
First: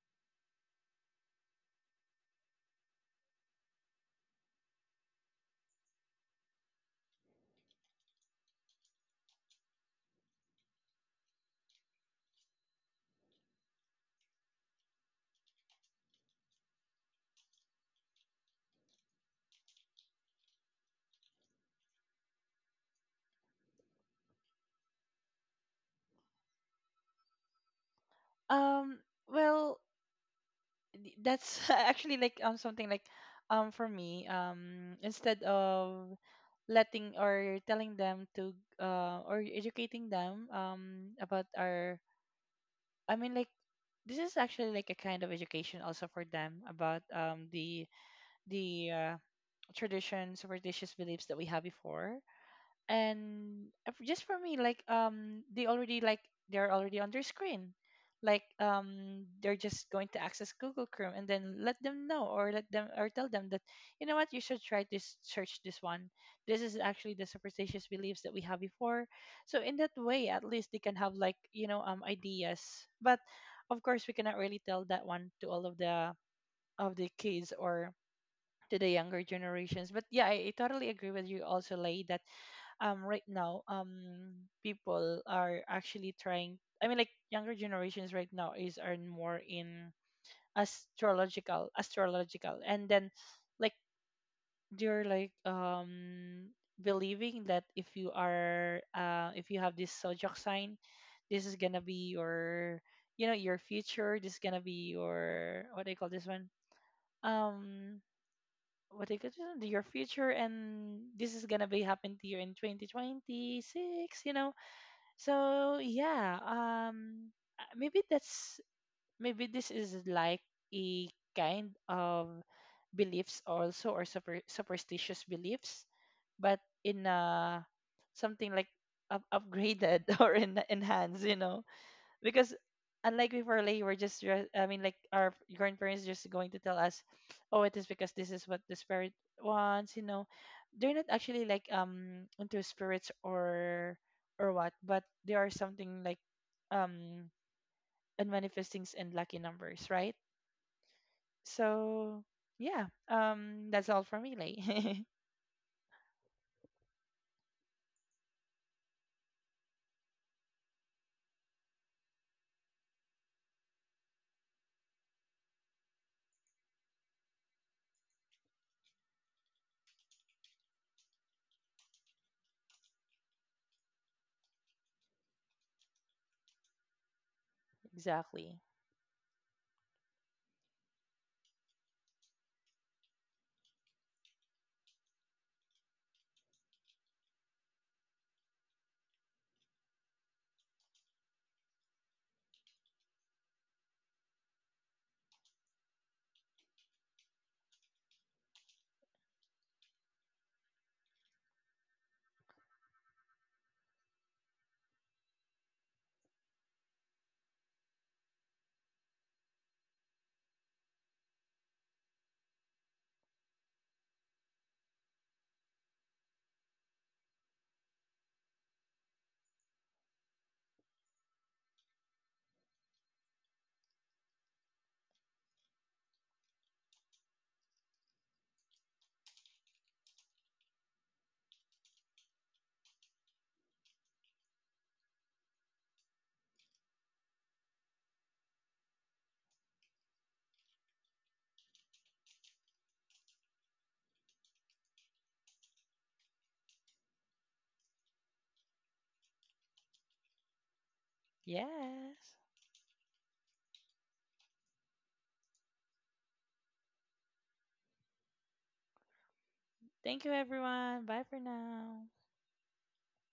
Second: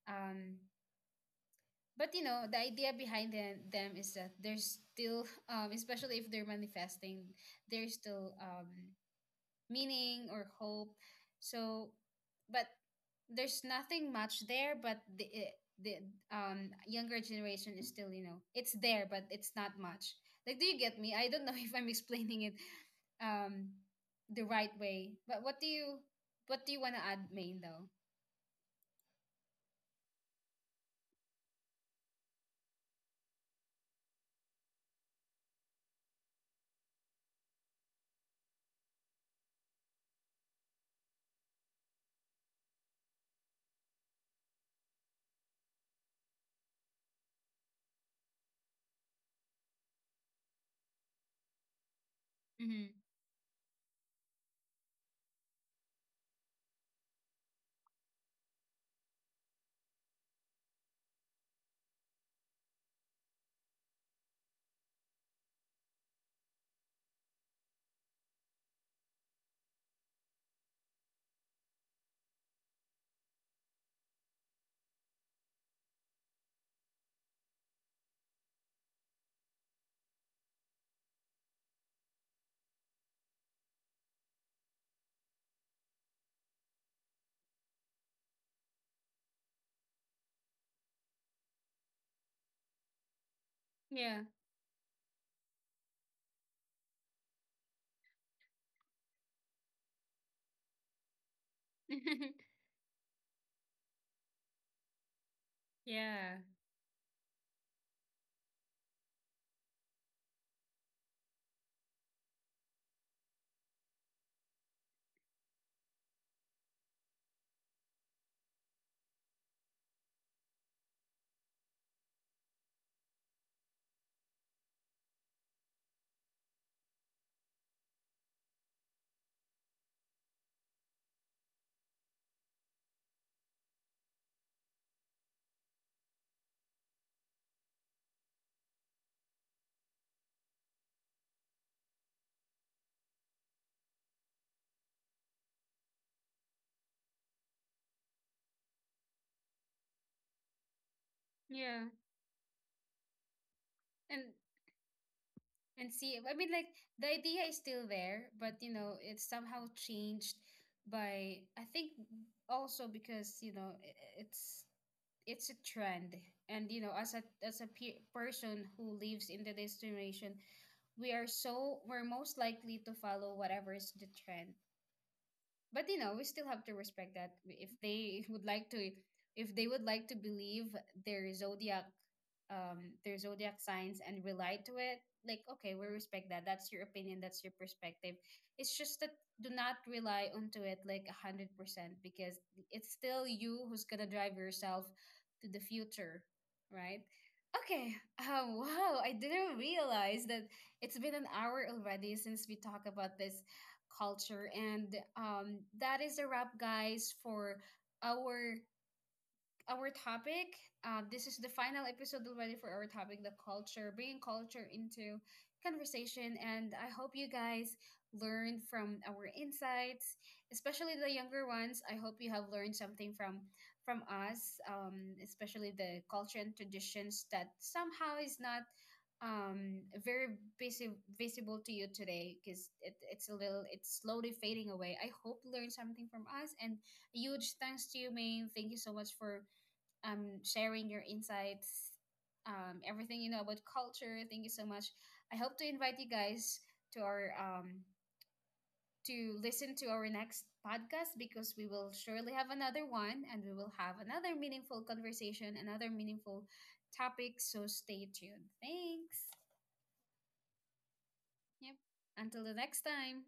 A: Um, but you know, the idea behind them is that there's still, especially if they're manifesting, there's still meaning or hope. So, but there's nothing much there. But the younger generation is still, you know, it's there, but it's not much. Like, do you get me? I don't know if I'm explaining it um the right way. But what do you, what do you want to add, Main though?
B: um well that's actually like something like for me, instead of letting or telling them to or educating them about our, I mean like, this is actually like a kind of education also for them about, the the uh, tradition superstitious beliefs that we have before
A: Mm-hmm.
B: and just for me like they already like they're already on their screen, like they're just going to access Google Chrome and then let them know or let them or tell them that you know what, you should try this, search this one, this is actually the superstitious beliefs that we have before. So in that way, at least they can have like, you know, ideas. But of course we cannot really tell that one to all of the kids or to the younger generations. But yeah, I totally agree with you also, Lay, that right now people are actually trying, I mean like, younger generations right now is are more in astrological, and then like
A: Yeah.
B: they're like believing that if you are if you have this zodiac sign, this is gonna be your, you know, your future, this is gonna be your, what do you call this
A: Yeah.
B: one, um what do you call this one? Your future, and this is gonna be happen to you in 2026, you know. So yeah, maybe that's, maybe this is like a kind of beliefs also or superstitious beliefs, but in something like upgraded or enhanced, you know, because unlike before, like we're just I mean like our grandparents just going to tell us, oh, it is because this is what the spirit wants, you know, they're not actually like into spirits or what, but they are something like um and manifestings and lucky numbers, right?
A: Yeah.
B: So yeah, that's all for
A: And
B: me, like
A: see, I mean like the idea is still there, but you know it's somehow changed by, I think also because you know it's a trend, and you know as a person who lives in the destination, we are so we're most likely to follow whatever is the trend. But you know we still have to respect that, if they would
B: exactly
A: like to, if they would like to believe their zodiac their zodiac signs and rely to it, like okay we respect that, that's your opinion, that's your perspective. It's just that do not rely onto it like 100%, because it's still you who's gonna drive yourself to the future, right? Okay. Oh wow, I didn't realize that it's been an hour already since we talk about this culture. And that is a wrap, guys, for our our topic. This is the final episode already for our topic, the culture, bringing culture into conversation. And I hope you guys learned from our insights, especially the younger ones. I hope you have learned something from us, especially the culture and traditions that somehow is not um very visible to you today, because it's a little, it's slowly fading away. I hope you learned something from us. And a huge thanks to you, main. Thank you so much for sharing your insights, everything you know about culture. Thank you so much. I hope to invite you guys to our to listen to our next podcast, because we will
B: yes.
A: surely have another one, and we will have another meaningful conversation, another meaningful topic. So stay tuned. Thanks.
B: Thank you everyone, bye for
A: Yep.
B: now.
A: Until the next time.